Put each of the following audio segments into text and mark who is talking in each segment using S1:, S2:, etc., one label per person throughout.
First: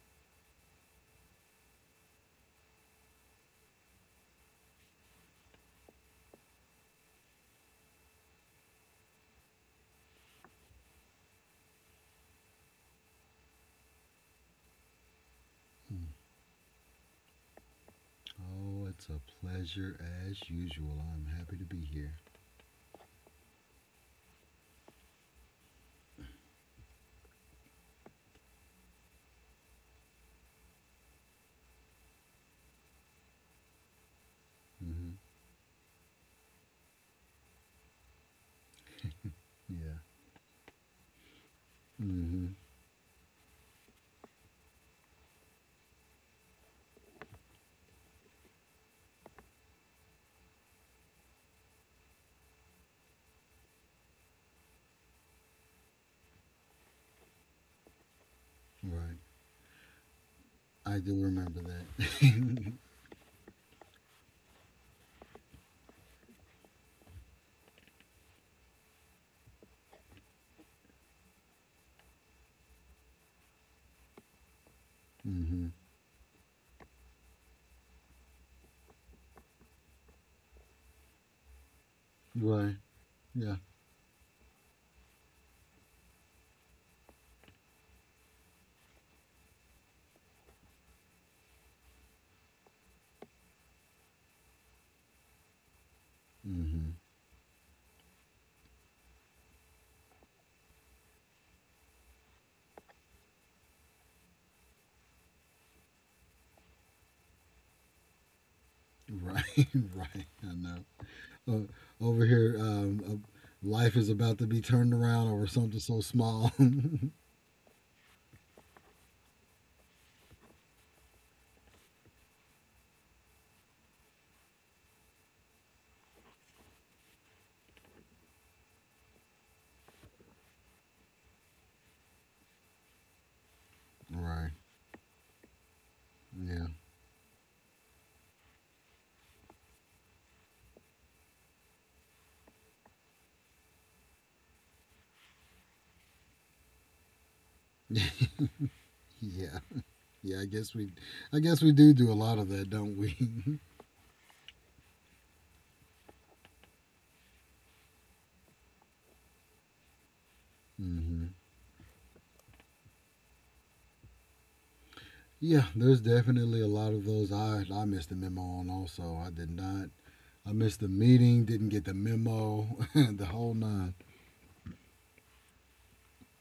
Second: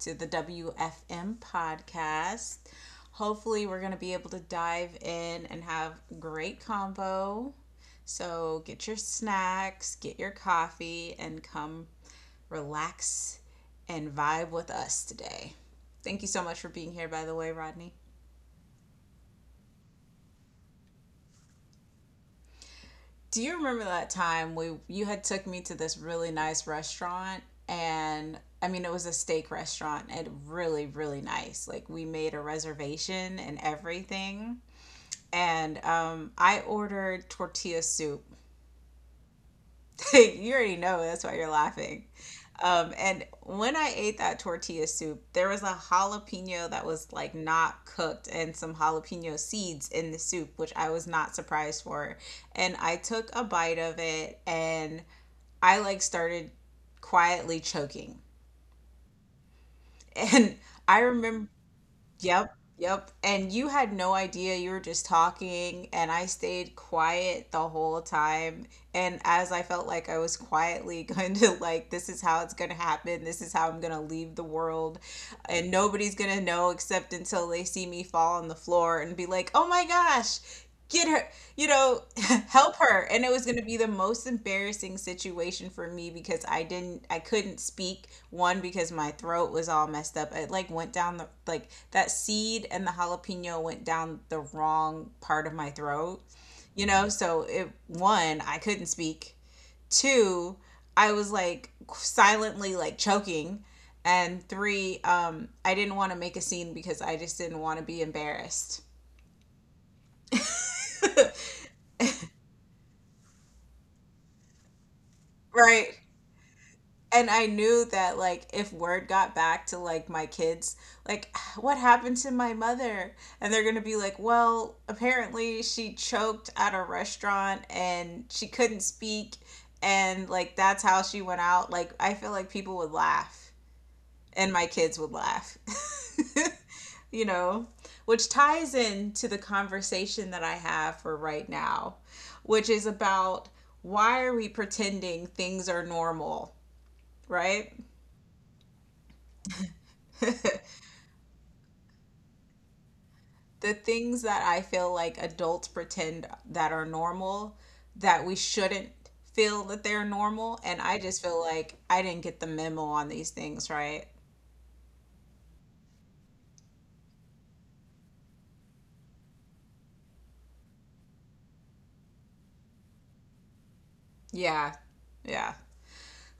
S1: to the WFM podcast. Hopefully, we're going to be able to dive in and have a great combo. So, get your snacks, get your coffee, and come relax and vibe with us today. Thank you so much for being here, by the way, Rodney.
S2: Oh, it's a pleasure as usual. I'm happy to be here.
S1: Do you remember that time we you had took me to this really nice restaurant? And I mean it was a steak restaurant and really nice. Like we made a reservation and everything.
S2: Hmm.
S1: And I ordered tortilla soup.
S2: Yeah.
S1: You already know that's why you're laughing.
S2: Hmm.
S1: And when I ate that tortilla soup, there was a jalapeno that was like not cooked and some jalapeno seeds in the soup, which I was not surprised for. And I took a bite of it and I like started quietly choking.
S2: Right.
S1: And
S2: I
S1: I
S2: do
S1: remember,
S2: remember
S1: yep,
S2: that.
S1: yep. And you had no idea, you were just talking, and I stayed quiet the whole time. And as I felt like I was quietly going to, like, this is how it's going to happen, this is how I'm going to leave the world
S2: Hmm.
S1: and nobody's gonna know except until they see me fall on the floor and be like, oh my gosh, get her, you know,
S2: Right.
S1: help her. And it was
S2: Yeah.
S1: going to be the most embarrassing situation for me because I couldn't speak. One, because my throat was all messed up. It like went down the, like that seed and the jalapeno went down the wrong part of my throat, you
S2: Hmm.
S1: know? So, it, one, I couldn't speak. Two, I was like silently like choking. And three, I didn't want to make a scene because I just didn't want to be embarrassed.
S2: Right. Right. I know. Over here, life is about to be turned around over something
S1: Right.
S2: so small.
S1: And I knew that like if word got back to like my kids, like what happened to my mother? And they're gonna be like, well, apparently she choked at a restaurant and she couldn't speak and like that's how she went out. Like I feel like people would laugh
S2: Right.
S1: and my kids would laugh.
S2: Yeah.
S1: You know, which ties into the conversation that I have for right now, which is about why are we pretending things are normal, right?
S2: Yeah. Yeah.
S1: The
S2: I guess we do do a lot of that, don't we?
S1: things that I feel like adults pretend that are normal that we shouldn't feel that they're normal. And I just
S2: Hmm.
S1: feel like I didn't get the memo on these things, right?
S2: Yeah, there's definitely a lot of those I missed the memo on also. I did not. I missed the meeting, didn't get the memo, the whole nine.
S1: Yeah, yeah.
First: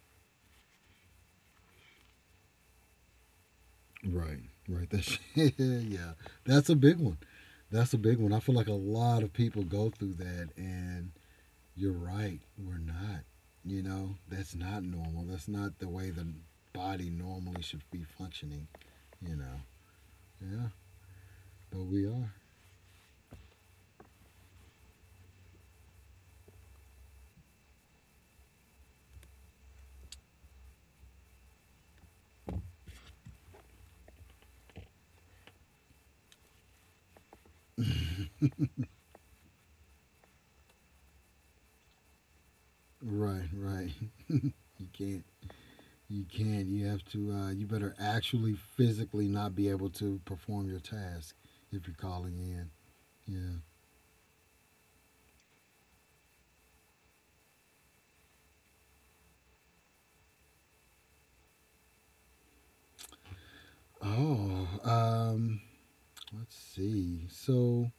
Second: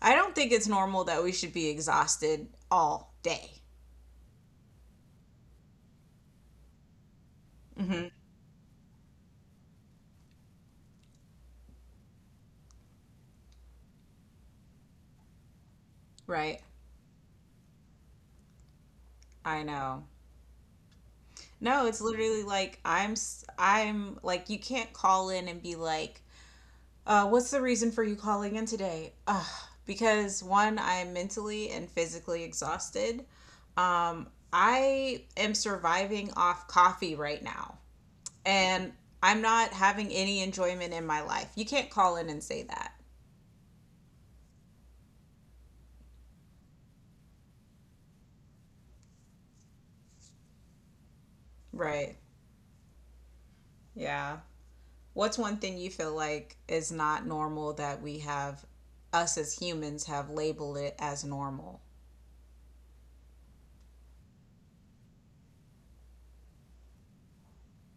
S1: I don't think it's normal that we should be exhausted all day,
S2: Right, right. That's yeah, that's a big one. That's a big one. I feel like a lot of people go through that, and you're right. We're not. You know, that's not normal. That's not the way the
S1: right?
S2: body normally should be functioning. You know,
S1: I know.
S2: yeah, but
S1: No, it's
S2: we are.
S1: literally like I'm like you can't call in and be like, "What's the reason for you calling in today?" Because one, I'm mentally and physically exhausted. I am surviving off coffee right now, and I'm not having any enjoyment in my life. You can't call in and say that,
S2: Right, right. You can't You can't. You have to. You better actually physically not be able to perform your task if you're
S1: right?
S2: calling in. Yeah.
S1: Yeah. What's one thing you feel like is not normal that us as humans have labeled it as normal,
S2: Oh. Let's see. So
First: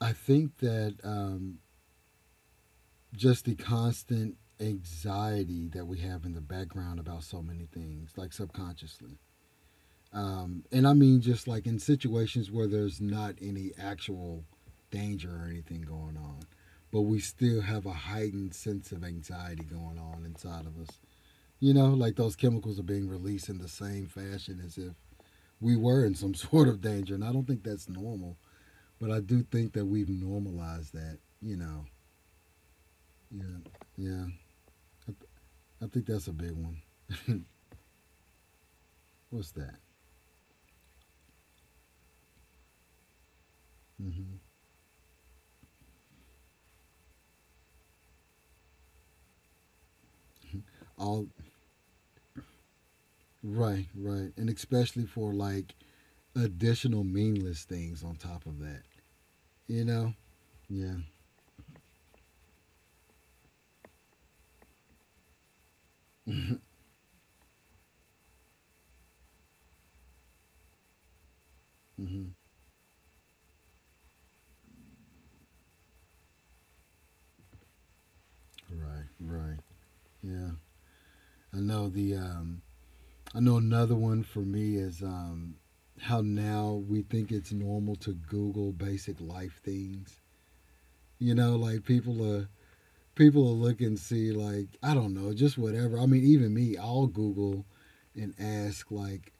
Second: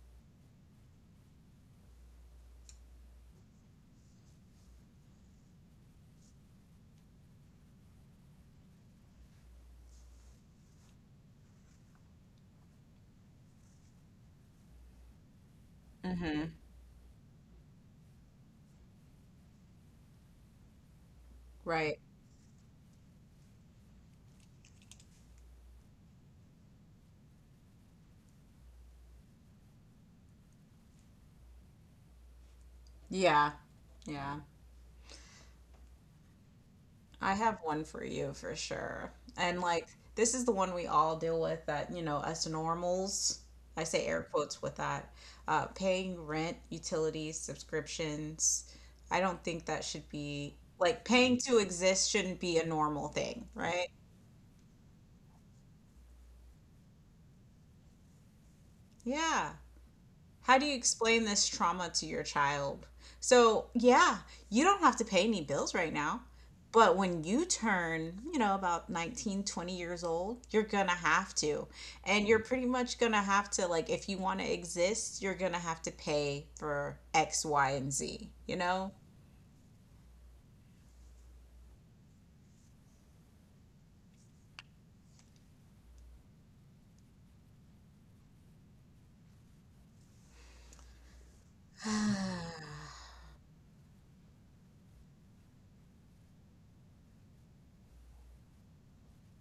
S2: I think that just the constant anxiety that we have in the background about so many things, like subconsciously. And I mean, just like in situations where there's not any actual danger or anything going on,
S1: hmm,
S2: but we still have a heightened sense of anxiety going on inside of us. You know,
S1: right?
S2: like those chemicals are being released in the same fashion as if we were in some sort of danger. And I don't think that's normal, but I do think that we've normalized that, you know.
S1: Yeah.
S2: Yeah, yeah.
S1: Yeah.
S2: I, th- I think that's a big one.
S1: I have one for you for sure.
S2: What's
S1: And
S2: that?
S1: like this is the one we all deal with that, you know, us normals, I say air
S2: Hmm.
S1: quotes with that, paying rent, utilities, subscriptions. I don't think that should be like,
S2: All
S1: paying to exist shouldn't be a normal thing, right?
S2: right, right, and especially for like additional meaningless things on top of that.
S1: Yeah.
S2: You know?
S1: How do you
S2: Yeah.
S1: explain this trauma to your child? So, yeah, you don't have to pay any bills right now. But when you turn, you know, about 19, 20 years old, you're gonna have to. And
S2: Hmm.
S1: you're pretty much gonna have to, like, if you wanna exist, you're gonna have to pay for X, Y, and Z, you know?
S2: Right. Right. Yeah. I know the. I know another one for me is how now we think it's normal to Google basic life things. You know, like people will look and see like I don't know, just whatever. I mean, even me, I'll Google and ask like,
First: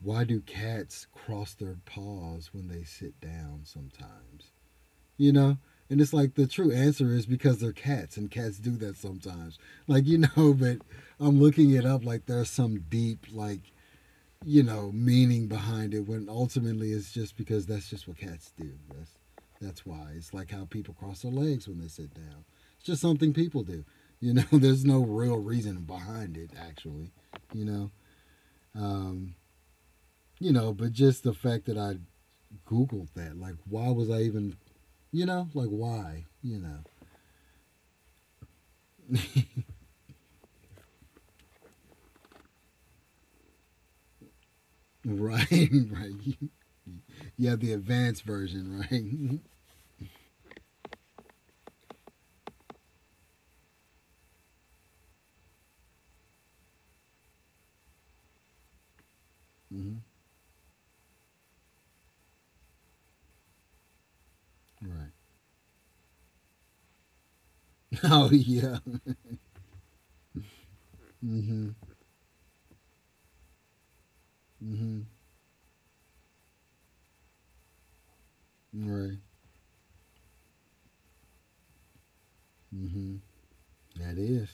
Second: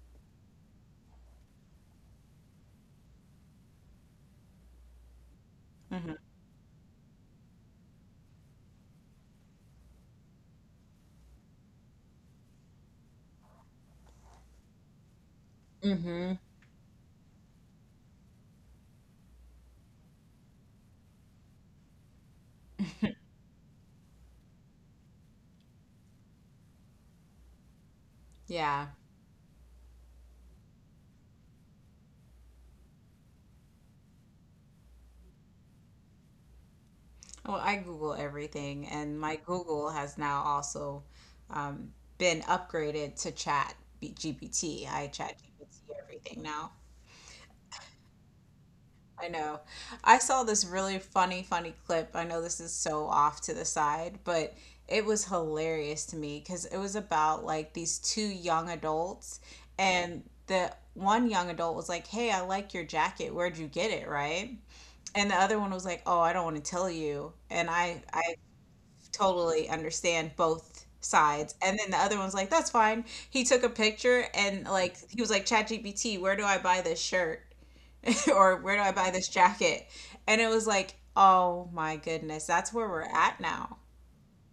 S2: why do cats cross their paws when they sit down sometimes? You know? And
S1: Mm-hmm.
S2: it's like the true answer is because they're cats and cats do that sometimes. Like, you know, but I'm looking it up like there's some deep, like, you know, meaning behind it when
S1: Mm-hmm.
S2: ultimately it's just because that's just what cats do. That's why. It's like how people cross their legs when they sit down. It's just something people do. You know, there's no real reason behind it actually. You know?
S1: Yeah.
S2: Um, but just the fact that I Googled that, like why was I even, like why? You know.
S1: Well, I Google everything, and my Google has now also um, been upgraded to GPT. I Chat
S2: Right,
S1: GPT
S2: right.
S1: everything now.
S2: You have the advanced version,
S1: I
S2: right?
S1: know. I saw this really funny clip. I know this is so off to the side, but it was hilarious to me because it was about like these two young adults,
S2: Mm-hmm.
S1: and the one young adult was like, "Hey, I like your jacket. Where'd you get it?" Right?
S2: Right.
S1: And the other one was like, "Oh, I don't want to tell you." And I
S2: Oh
S1: I
S2: yeah.
S1: totally understand both sides.
S2: Mm-hmm.
S1: And then the other one's like, that's fine. He took a picture and like
S2: Mm-hmm.
S1: he was like, ChatGPT, where do I buy this shirt? Or where do I buy
S2: Right.
S1: this jacket? And it was like, oh my goodness, that's where we're
S2: Mm-hmm.
S1: at now.
S2: That is.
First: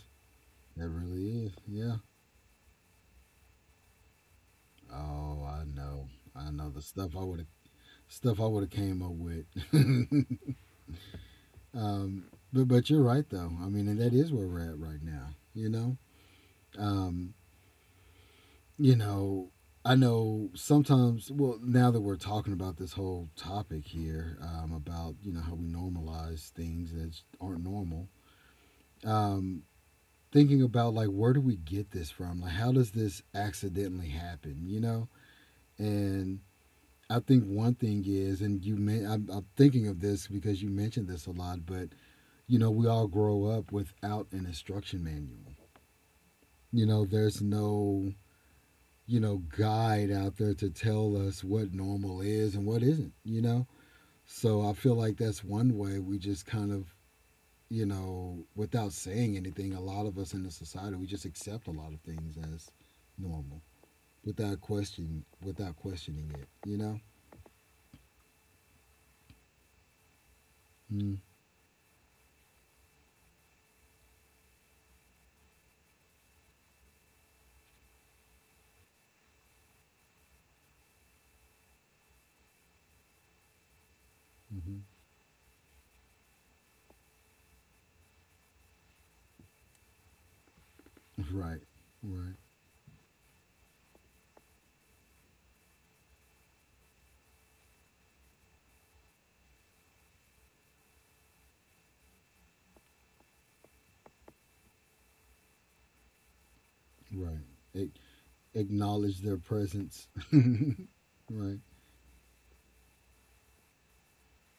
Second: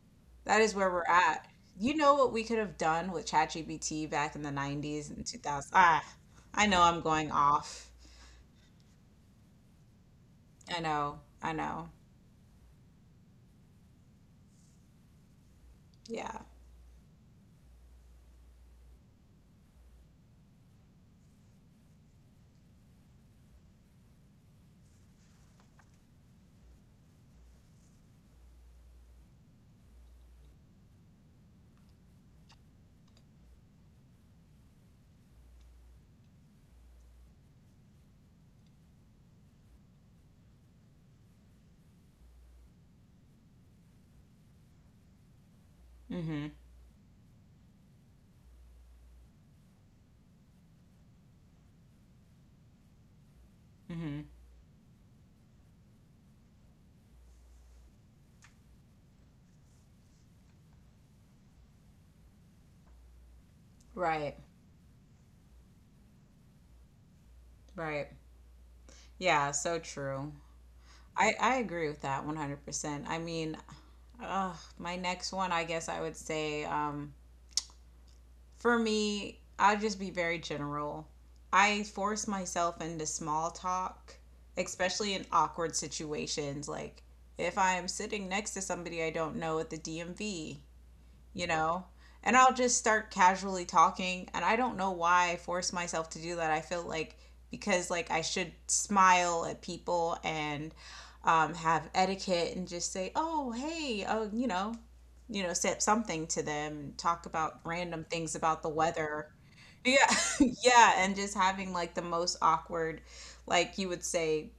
S1: That is
S2: That
S1: where we're
S2: really
S1: at.
S2: is.
S1: You
S2: Yeah.
S1: know what we could have done with ChatGPT back in the 90's and
S2: Oh, I
S1: 2000's? Ah,
S2: know. I
S1: I
S2: know the
S1: know I'm going off.
S2: stuff I would have came up with.
S1: I know. I know.
S2: um, but you're right though. I mean, and that is where we're at right now. You know.
S1: Yeah.
S2: Um, you know, I know sometimes, well, now that we're talking about this whole topic here, about, how we normalize things that aren't normal, um, thinking about like, where do we get this from? Like, how does this accidentally happen, you know? And I think one thing is, and you, men- I'm thinking of this because you mentioned this a lot, but, you know, we all grow up without an instruction manual.
S1: Mm-hmm.
S2: You know, there's no, guide out there to tell us what normal is and what isn't, you know?
S1: Mm-hmm.
S2: So I feel like that's one way we just kind of, you know, without saying anything, a lot of us in the society, we just accept a lot of things as normal
S1: Right.
S2: without question, without questioning it, you know?
S1: Right. Yeah, so true.
S2: Mm-hmm.
S1: I agree with that 100%. I mean, uh, my next one, I guess I would say, for me, I'll just be very general. I force myself into small talk, especially in awkward situations. Like if I'm sitting next to somebody I don't know at the DMV, you
S2: Right,
S1: know? And
S2: right,
S1: I'll just start casually talking. And I don't know why I force myself to do that. I feel like because like I should smile at people and have etiquette and just say, oh, hey, oh, you know, say something to them, talk
S2: right.
S1: about
S2: A-
S1: random things about the
S2: acknowledge
S1: weather.
S2: their presence,
S1: Yeah, yeah, and just
S2: right?
S1: having like the most awkward, like you would say,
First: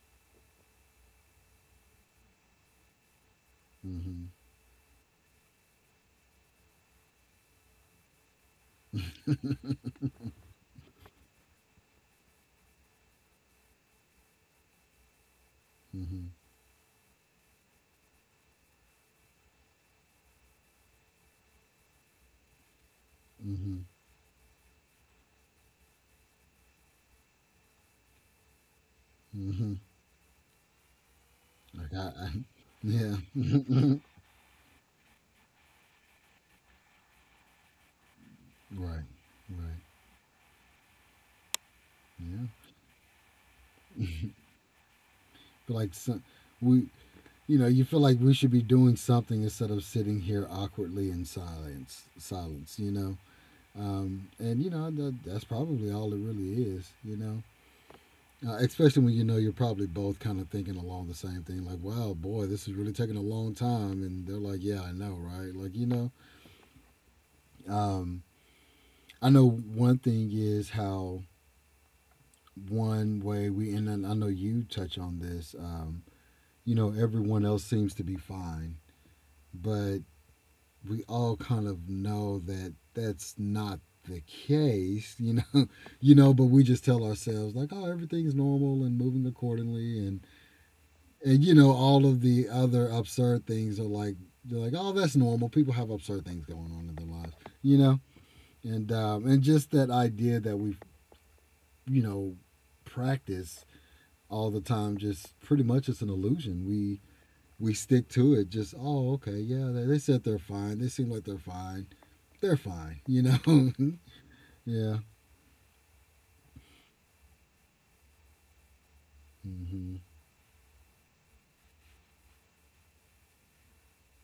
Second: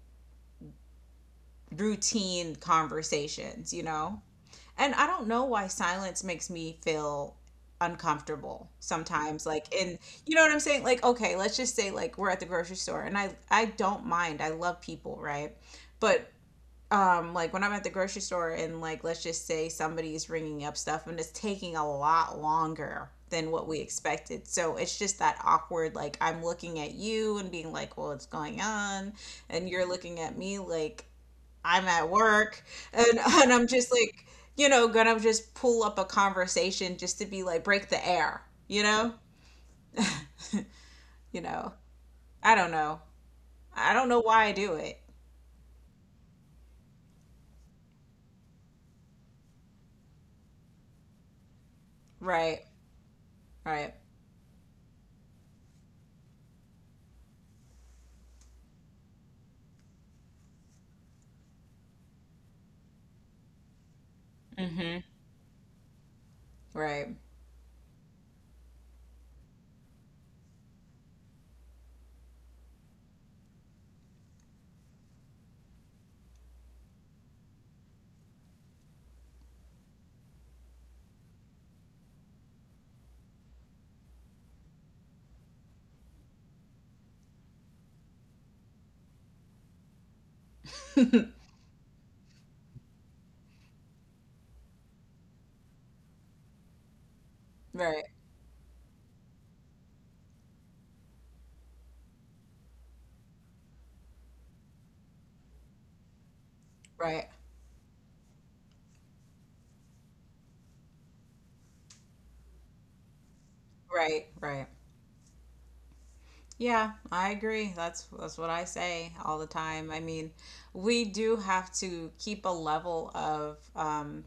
S1: routine conversations, you know?
S2: Mm-hmm,
S1: And I don't know why silence makes me feel uncomfortable sometimes. Like, you know what I'm saying? Like, okay, let's just say like we're at the grocery store and I don't mind. I love people, right? But
S2: mm-hmm,
S1: like when I'm at the grocery store and like let's just say somebody's ringing up stuff and it's taking a lot longer than what
S2: mm-hmm,
S1: we expected. So it's just that awkward, like I'm looking at you and being like, "Well, what's going on?" And
S2: mm-hmm.
S1: you're looking at me like I'm
S2: Like
S1: at
S2: I
S1: work, and
S2: yeah,
S1: and I'm just like, you know, gonna just pull up a conversation just to be like break the air, you
S2: right,
S1: know?
S2: right,
S1: You know.
S2: yeah.
S1: I don't know. I don't know why I do it.
S2: like some, we you know, you feel like we should be doing something instead of sitting here awkwardly in silence
S1: Right.
S2: silence You know,
S1: Right.
S2: and you know that, that's probably all it really is, you know. Especially when you know, you're probably both kind of thinking along the same thing like, wow, boy, this is really taking a long time, and they're like, yeah, I
S1: Mm-hmm.
S2: know, right, like, you know.
S1: Right.
S2: um, I know one thing is how one way we, and I know you touch on this, you know, everyone else seems to be fine, but we all kind of know that that's not the case, you know, you know, but we just tell ourselves like, oh, everything's normal and moving accordingly, and you know, all of the other absurd things are like they're like, oh, that's normal. People have absurd things going on in their lives, you know,
S1: Right.
S2: and just that idea that we, you know, practice all the time, just pretty much it's an illusion. We
S1: Right.
S2: we stick to it. Just oh, okay, yeah, they said they're fine. They seem like they're fine. They're fine, you know.
S1: Right. Right.
S2: Yeah.
S1: Yeah, I agree. That's what I say all the time. I
S2: Mm-hmm.
S1: mean, we do have to keep a level of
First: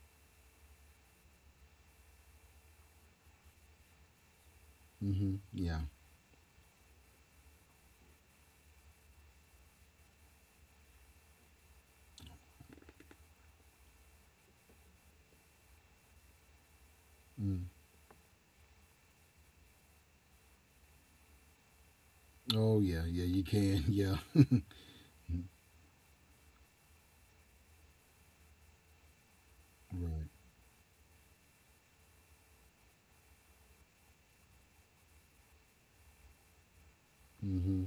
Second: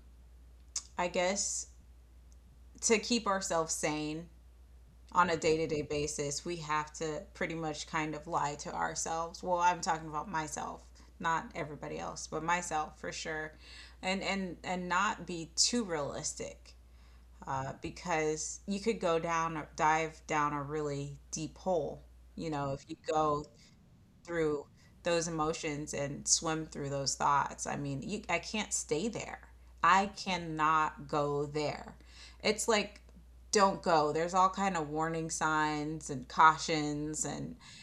S1: I guess, to keep ourselves sane on
S2: Mm-hmm.
S1: a
S2: Yeah.
S1: day-to-day basis. We have to pretty much kind of lie to ourselves, well, I'm talking about myself, not everybody else, but myself for sure, and not be too realistic,
S2: Mm.
S1: because you could go down or dive down a really deep hole, you know,
S2: Oh
S1: if you
S2: yeah. Yeah. You
S1: go
S2: can. Yeah.
S1: through those emotions and swim through those thoughts. I mean, I can't stay there. I
S2: Right.
S1: cannot go there. It's like don't go. There's all kind of warning signs and cautions and,
S2: Mm-hmm.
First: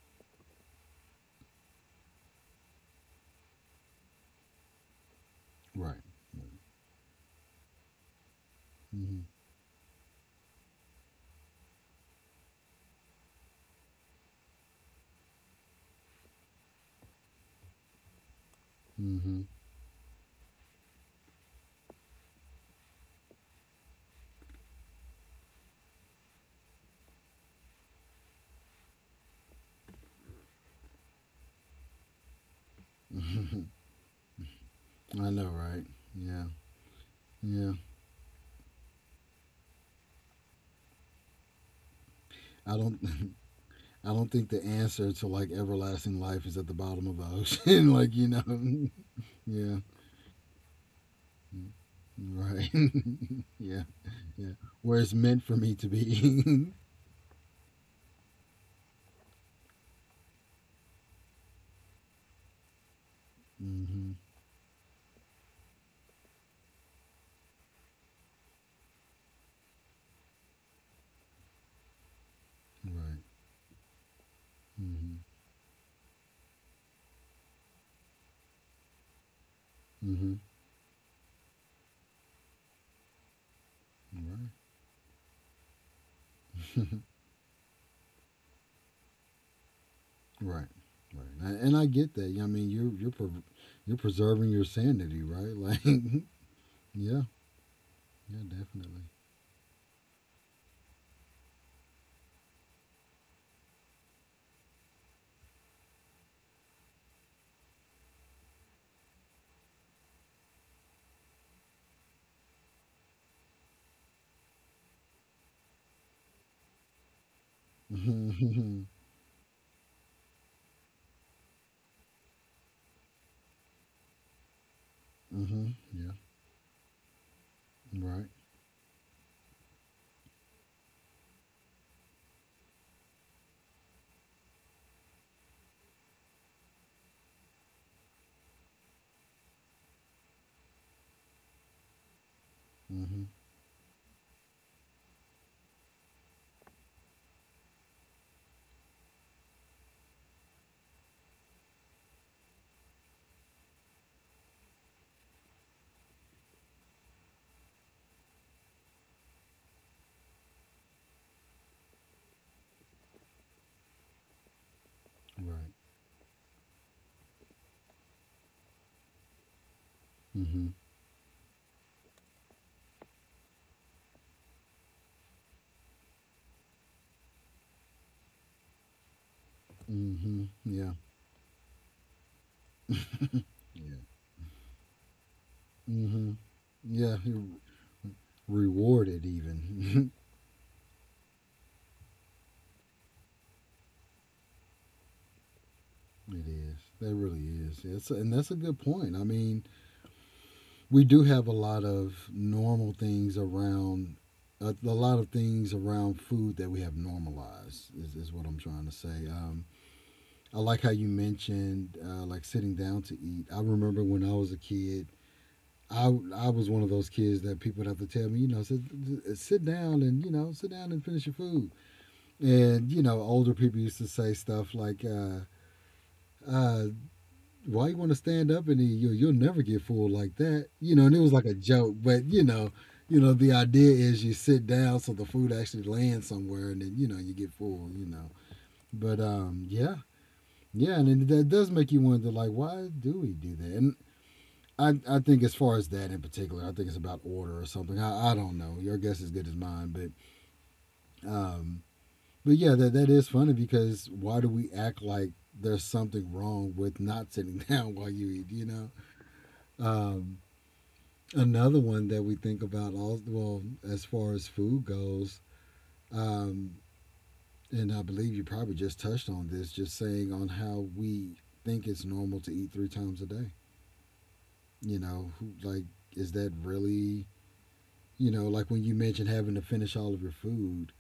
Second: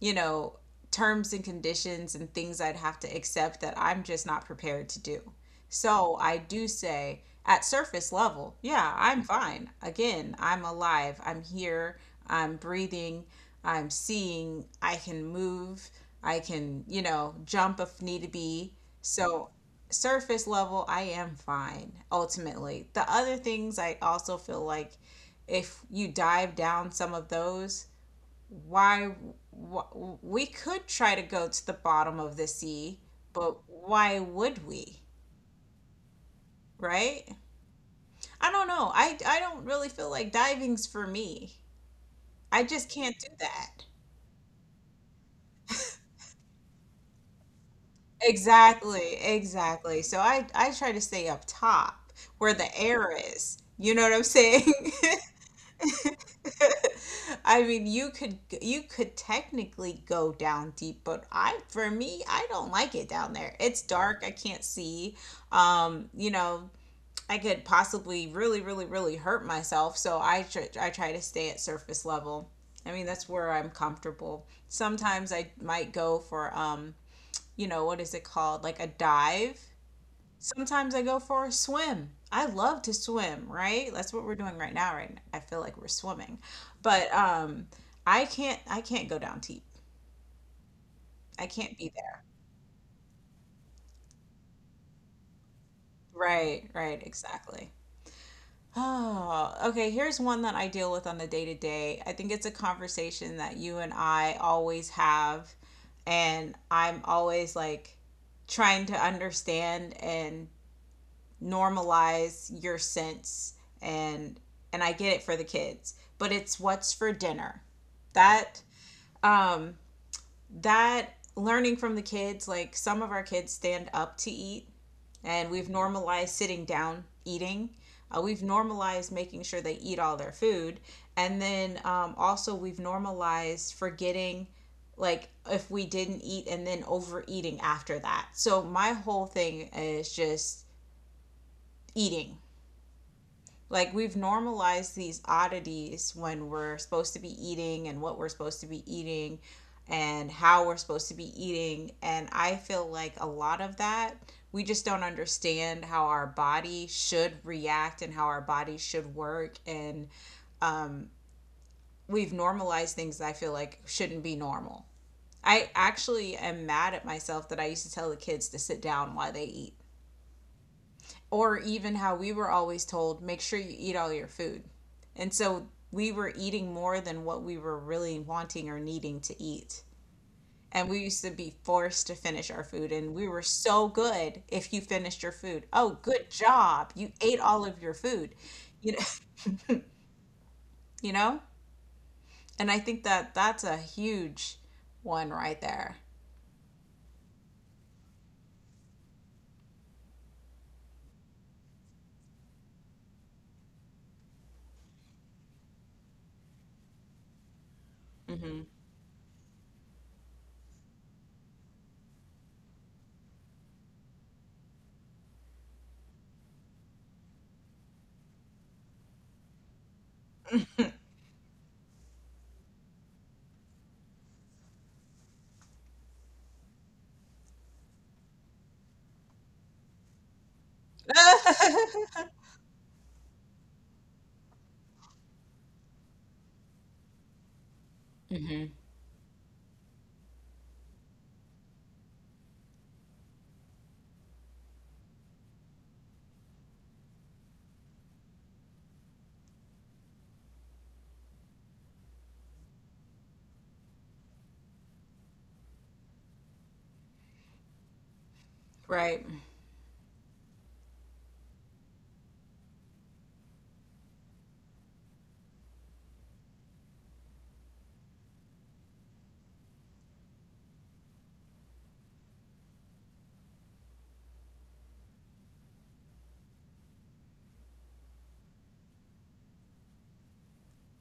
S1: you know, terms and conditions and things I'd have to accept that I'm just not prepared to do.
S2: Right.
S1: So I do say, at surface level, yeah, I'm
S2: Mm-hmm.
S1: fine. Again, I'm alive. I'm here. I'm breathing. I'm seeing. I can move. I can, you know, jump if need to be.
S2: Mm-hmm.
S1: So, surface level, I am fine ultimately. The other things I also feel like if you dive down some of those, why, we could try to go to the bottom of the sea, but why would we?
S2: I know. Right. Yeah.
S1: Right?
S2: Yeah.
S1: I don't know. I don't really feel like diving's for me. I
S2: I
S1: just
S2: don't.
S1: can't do that.
S2: I don't think the answer to like everlasting life is at the bottom of the ocean. Like, you know.
S1: Exactly,
S2: Yeah.
S1: exactly. So I try to stay up top where
S2: Right.
S1: the air is.
S2: Yeah.
S1: You know what I'm
S2: Yeah.
S1: saying?
S2: Where it's meant for me to be.
S1: I mean, you could technically go down deep, but I for me, I don't like it down there. It's
S2: Mm-hmm.
S1: dark, I can't see. You know, I could possibly really hurt myself. So I try to stay at surface level. I mean,
S2: Right.
S1: that's where I'm comfortable.
S2: Mm-hmm.
S1: Sometimes I might go for you know, what is it called? Like a dive.
S2: Mm-hmm.
S1: Sometimes I go for a swim. I love to swim, right? That's what we're
S2: Right.
S1: doing right now. Right? I feel like we're swimming, but I can't. I can't go down deep.
S2: Right, right,
S1: I
S2: and
S1: can't
S2: I
S1: be
S2: get
S1: there.
S2: that. Yeah, I mean, you're preserving your sanity, right? Like, yeah,
S1: Right. Right. Exactly.
S2: yeah, definitely.
S1: Oh, okay. Here's one that I deal with on the day to day. I think it's a conversation that you and I always have. And I'm always like trying to understand and normalize your sense and I get it for the kids, but it's what's for dinner.
S2: Mm-hmm,
S1: That
S2: mm-hmm,
S1: um that learning from the kids, like some of our kids stand up to eat, and
S2: mm-hmm.
S1: we've
S2: Yeah,
S1: normalized sitting down eating.
S2: right,
S1: We've normalized making sure they eat all their food, and then also we've normalized forgetting, like if we didn't eat and then overeating after that. So my whole thing is just eating.
S2: mm-hmm,
S1: Like we've normalized these oddities when we're supposed to be eating and what we're supposed to be eating and how we're supposed to be eating. And I feel like a lot of that, we just don't understand how our body should react and how our body should work. And we've normalized things that I feel like shouldn't be normal. I
S2: right,
S1: actually am mad at myself that I used to tell the kids to sit down while they eat.
S2: mm-hmm,
S1: Or even how we were always told make sure you eat all your food. And so we were eating more than what we were really wanting or needing to eat.
S2: mm-hmm,
S1: And
S2: yeah,
S1: we used to be forced to finish our food. And we were so
S2: yeah,
S1: good. If you finished your food, oh, good
S2: mm-hmm,
S1: job, you
S2: yeah.
S1: ate
S2: You're
S1: all of your food. You
S2: rewarded,
S1: know?
S2: even.
S1: You know? And I think that that's a huge one right there.
S2: It is. That really is. It's, and that's a good point. I mean, we do have a lot of normal things around a lot of things around food that we have normalized, is what I'm trying to say. I like how you mentioned, like sitting down to eat. I remember when I was a kid, I, I was one of those kids that people would have to tell me, you know, sit down and, you know, sit down and finish your food. And, you know, older people used to say stuff like, uh, why you want to stand up, and you'll never get fooled like that, you know, and it was like a joke, but you know, you know, the idea is you sit down so the food actually lands somewhere, and then, you know, you get fooled, you know. But yeah, yeah, and that does make you wonder like, why do we do that? And I think as far as that in particular, I think it's about order or something. I don't know, your guess is as good as mine. But um but yeah, that, that is funny, because why do we act like there's something wrong with not sitting down while you eat, you know?
S1: Right.
S2: um Another one that we think about, all, well, as far as food goes, um, and I believe you probably just touched on this, just saying on how we think it's normal to eat three times a day. You know, who, like, is that really, you know, like when you mentioned having to finish all of your food,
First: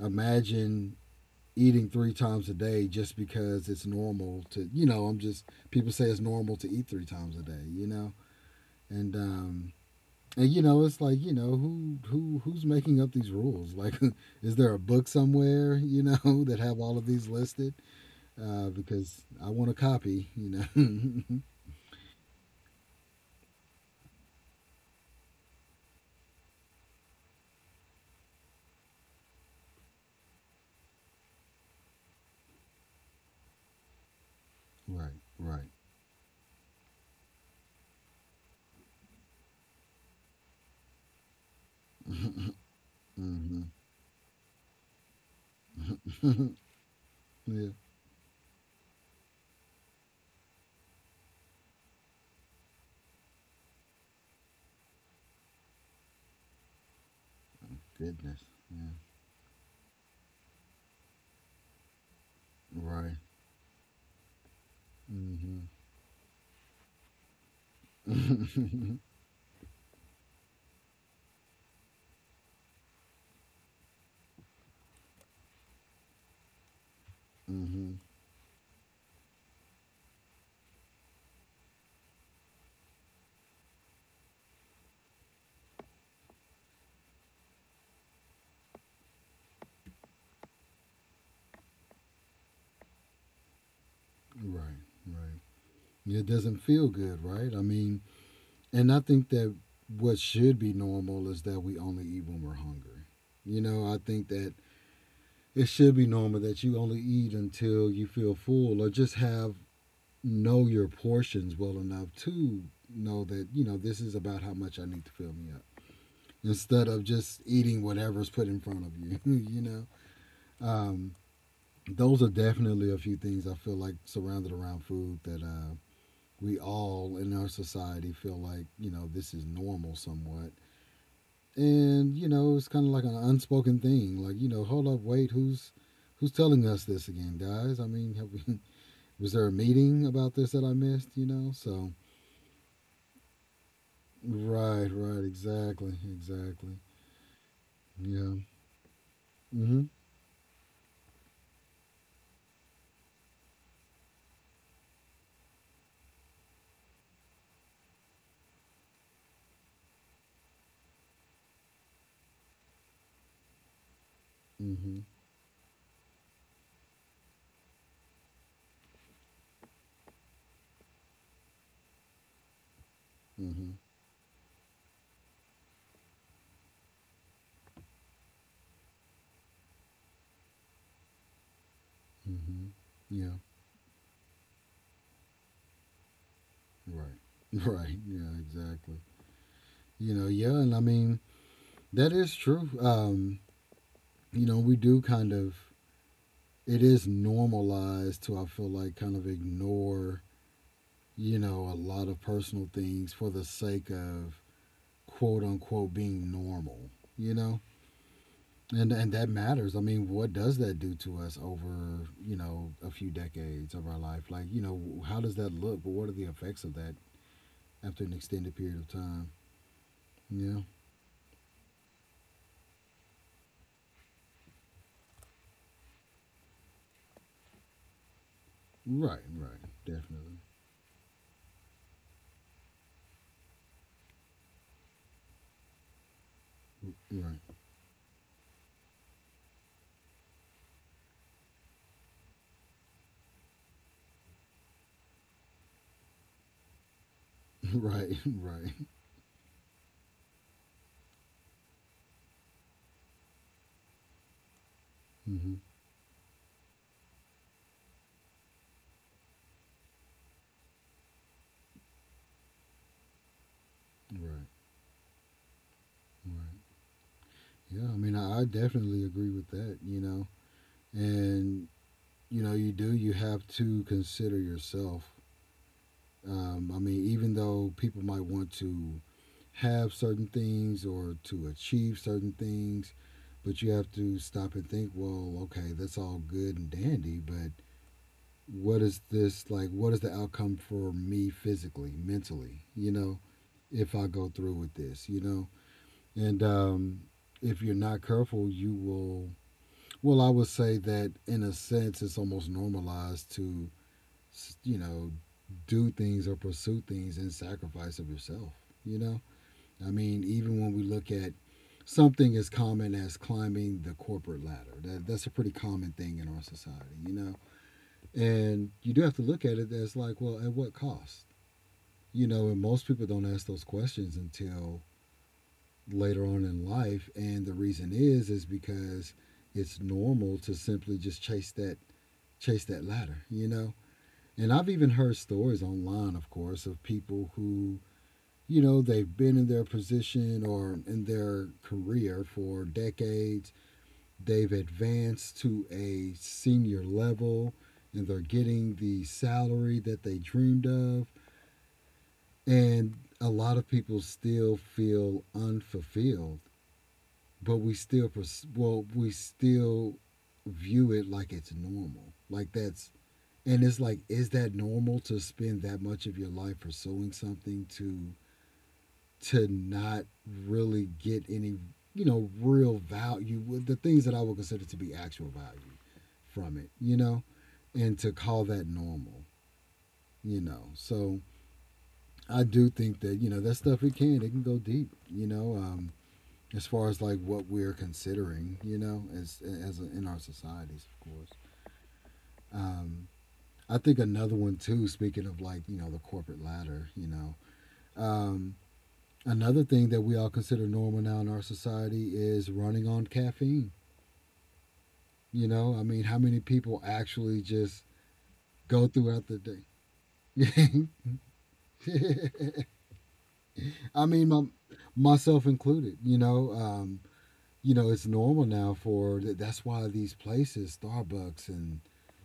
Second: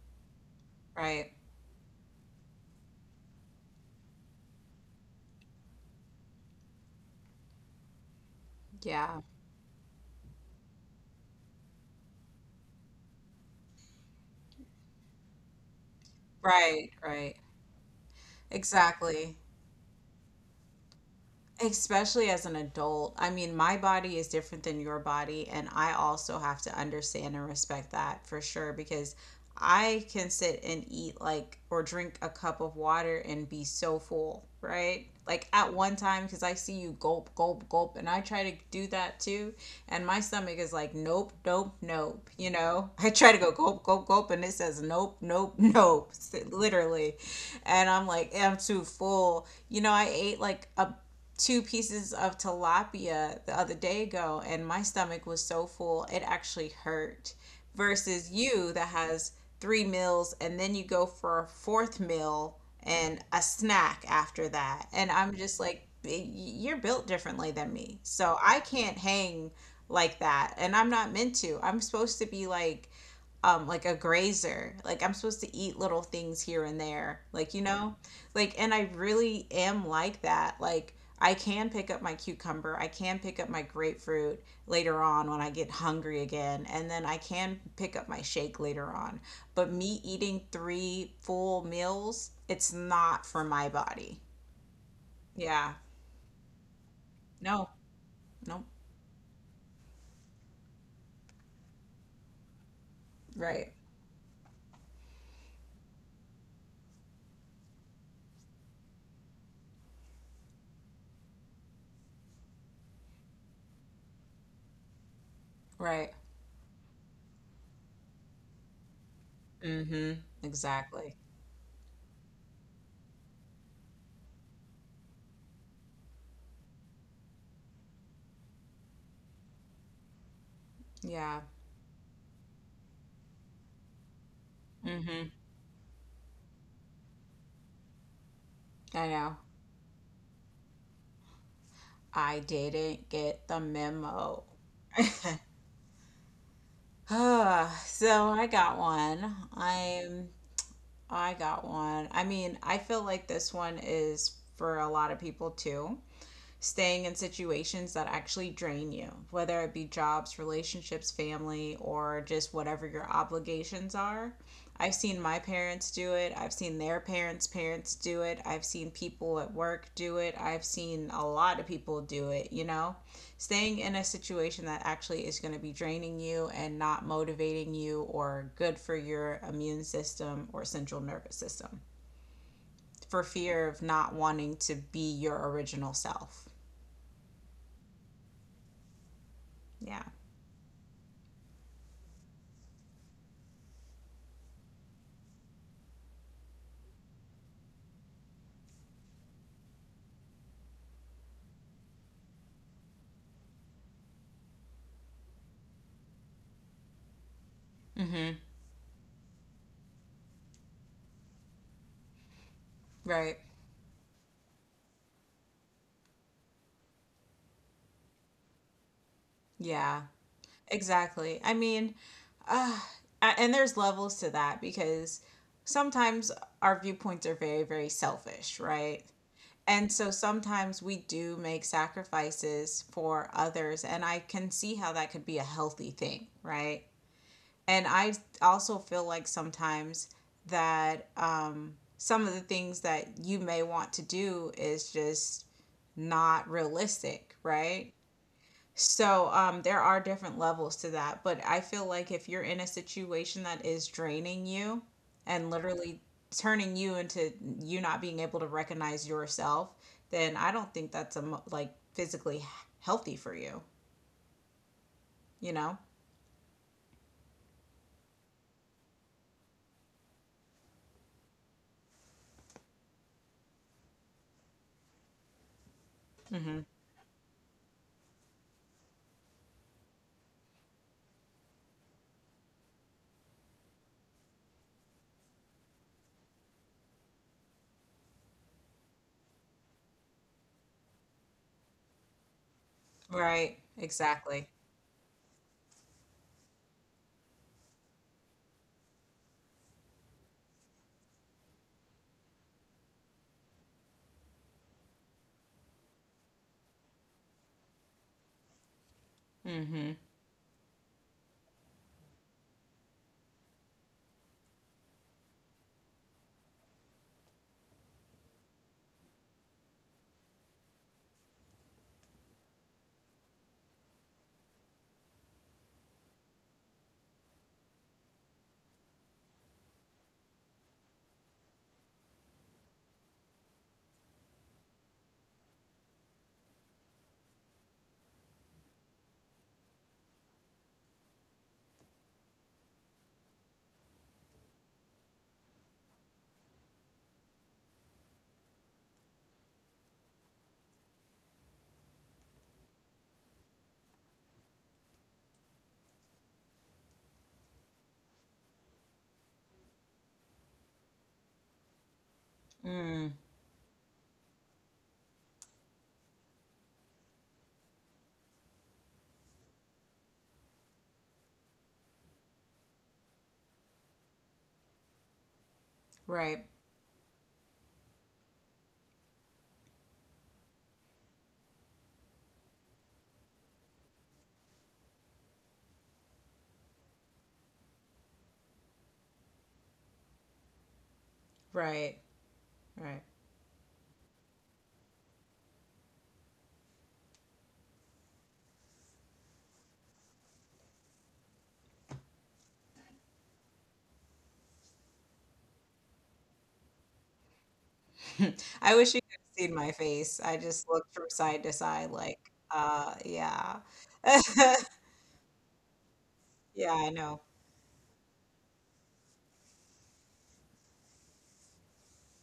S2: imagine
S1: Right.
S2: eating three times a day just because it's normal to, you know I'm just people say it's normal to eat three times a day, you know. And
S1: Yeah.
S2: And you know, it's like, you know, who's making up these rules? Like, is there a book somewhere, you know, that have
S1: Right.
S2: all of these
S1: Right.
S2: listed? Because
S1: Exactly.
S2: I want a copy. You know,
S1: Especially as an adult. I mean, my body is different than your body, and I also have to understand and respect that for sure, because I can sit and eat like or drink a cup of water and be so full, right?
S2: right,
S1: Like
S2: right,
S1: at one time, because I see you gulp, gulp, gulp, and I try to do that too. And my stomach is like, nope, nope, nope. You know, I try to go
S2: hmm,
S1: gulp, gulp, gulp, and it says nope, nope, nope, literally.
S2: yeah,
S1: And I'm like, I'm too full. You know, I ate like a two pieces of tilapia the other day ago, and my stomach was so full it actually hurt, versus
S2: goodness,
S1: you that
S2: yeah,
S1: has three meals and then you go for a fourth meal
S2: right,
S1: and a snack after that, and I'm just
S2: hmm,
S1: like, you're built differently than me, so I can't hang like that, and I'm not meant to. I'm supposed to be like, like a grazer. Like I'm supposed to eat little things here and there, like, you know,
S2: hmm,
S1: like, and I really am like that. Like, I can pick up my cucumber, I can pick up my grapefruit later on when I get hungry again, and then I can pick up my shake later on. But me eating three full meals, it's not for my body.
S2: right, right.
S1: Yeah.
S2: Yeah, it doesn't feel good, right? I
S1: No.
S2: mean,
S1: Nope.
S2: and I think that what should be normal is that we only eat when we're hungry. You
S1: Right.
S2: know, I think that it should be normal that you only eat until you feel full or just have know your portions well enough to know that this is about how much I need to fill me up
S1: Right.
S2: instead of just eating whatever's put in front of you
S1: Mm-hmm.
S2: um,
S1: Exactly.
S2: those are definitely a few things I feel like surrounded around food that we all in our society feel like this is normal somewhat
S1: Yeah.
S2: and it's kind of like an unspoken thing like hold up,
S1: Mm-hmm.
S2: wait, who's telling us this again, guys? I mean, have we
S1: I
S2: was
S1: know.
S2: there a meeting about this that I missed, so
S1: I didn't get the memo.
S2: right, right, exactly, exactly,
S1: Ah, so
S2: yeah,
S1: I got one.
S2: mm-hmm,
S1: I'm I got one. I mean, I feel like this one is for a lot of people too, staying in situations that actually drain you, whether it be jobs, relationships, family, or just whatever your obligations are. I've
S2: mm-hmm,
S1: seen my parents do it. I've seen their parents' parents do it. I've seen people at work do it. I've seen a lot of people do it, you know?
S2: mm-hmm,
S1: Staying in a situation that actually is going to be draining you and not motivating you or good for your immune system or central nervous system
S2: mm-hmm,
S1: for
S2: yeah,
S1: fear of not wanting to be your original self.
S2: right, right, yeah, exactly.
S1: Yeah.
S2: You know, yeah, and I mean, that is true. We do kind of, it is normalized to, I feel like, kind of ignore, a lot of personal things for the sake of quote unquote being normal, you know?
S1: Mhm.
S2: and that matters. I mean, what does that do to us over, a few
S1: Right.
S2: decades of our life? Like, how does that look? But what are the effects of that after an extended period of time?
S1: Yeah.
S2: Yeah.
S1: Exactly. I mean, uh, a- and there's levels to that, because sometimes our viewpoints are very, very selfish, right?
S2: Right, right.
S1: And so
S2: Definitely.
S1: sometimes we do make sacrifices for others, and I can see how that could be a healthy thing, right?
S2: Right.
S1: And I also feel like sometimes that some of the things that you may want to do is just not realistic, right?
S2: Right, right.
S1: So there are different levels to that, but I feel like if you're in a situation that is draining you and
S2: Mhm.
S1: literally turning you into you not being able to recognize yourself, then I don't think that's a mo- like physically h- healthy for you,
S2: Right.
S1: you know?
S2: Right. Yeah, I mean, I definitely agree with that, you know. And, you do, you have to consider yourself.
S1: Hmm.
S2: I mean, even though people might want to have certain things or to achieve certain things, but you have to stop and think, well, okay, that's all good and dandy, but what is this like? What is the outcome for me physically, mentally, you know,
S1: Right,
S2: if I go
S1: exactly.
S2: through with this, you know? And if you're not careful, you will, well, I would say that in a sense, it's almost normalized to you know, do things or pursue things in sacrifice of yourself. You know, I
S1: Hmm.
S2: mean, even when we look at something as common as climbing the corporate ladder, that's a pretty common thing in our society, you know, and you do have to look at it as like, well, at what cost? You know, and most people don't ask those questions until later on in life. And the reason is because it's normal to simply just chase that ladder, you know. And I've even heard stories online, of course, of people who, you know, they've been in their position or in their career for decades. They've advanced to a senior level and they're getting the salary that they dreamed of. And a lot of people still feel unfulfilled, but we still, well, we still view it like it's normal. Like that's,
S1: Mm,
S2: and it's like, is that normal to spend that much of your life pursuing something to not really get any real value with the things that I would consider to be actual value
S1: right,
S2: from it, you know, and to call that normal, you know, so I do think that that stuff, it can, it can go deep, you know. As far as like what we're considering, you know, as a, in our societies, of course.
S1: right, right.
S2: um I think another one too. Speaking of like the corporate ladder, you know, Um, another thing that we all consider normal now in our society is running on caffeine. You know, I mean, how many people actually just
S1: I
S2: go
S1: wish you could
S2: throughout the
S1: have seen
S2: day?
S1: my face. I just looked from side to side like, yeah.
S2: I mean, myself included.
S1: Yeah, I know.
S2: You know, it's normal now for that's why these places, Starbucks and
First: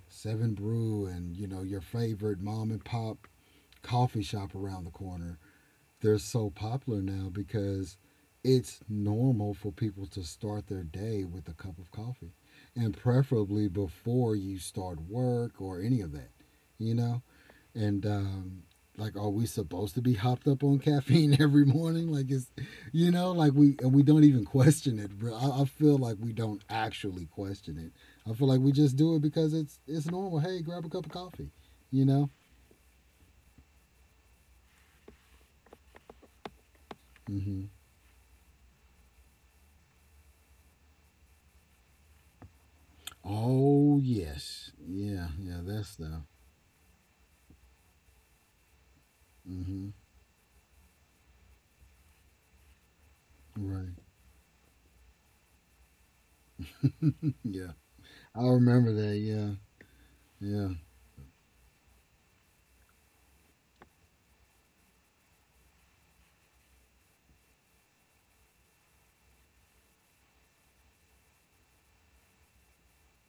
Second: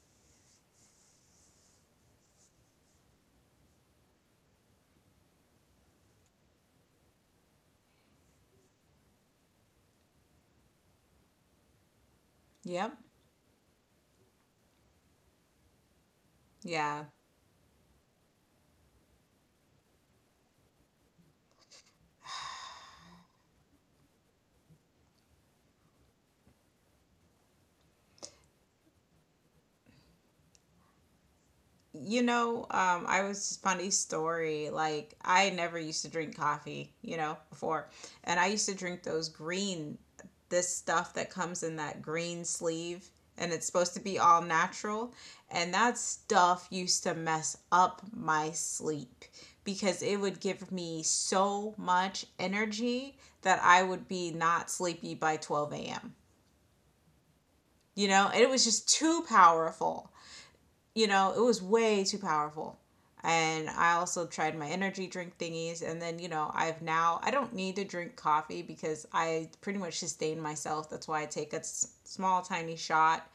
S2: Seven Brew, and you know, your favorite mom and pop coffee shop around the corner, they're so popular now because it's normal for people to start their day with a cup of coffee and
S1: Yep.
S2: preferably before you start work or any of that, you
S1: Yeah.
S2: know? And like, are we supposed to be hopped up on caffeine every morning? Like, you know, like and we don't even question it. I feel like we don't actually question it. I feel like we just do it because it's normal. Hey, grab a cup of coffee, you
S1: You
S2: know?
S1: know, I was, funny story. Like I never used to drink coffee, you know,
S2: Hmm.
S1: before. And I used to drink those green, this stuff that comes in that green sleeve, and it's supposed
S2: Oh,
S1: to be all
S2: yes.
S1: natural.
S2: Yeah, yeah,
S1: And
S2: that's
S1: that
S2: stuff.
S1: stuff used to mess up my sleep
S2: Mm-hmm.
S1: because it would give me so much energy that I
S2: Right.
S1: would be not sleepy by 12 a.m.
S2: Yeah.
S1: You know, and
S2: I
S1: it was just
S2: remember that.
S1: too
S2: Yeah.
S1: powerful.
S2: Yeah.
S1: You know, it was way too powerful. And I also tried my energy drink thingies. And then, you know, I've now, I don't need to drink coffee because I pretty much sustain myself. That's why I take a s- small, tiny shot.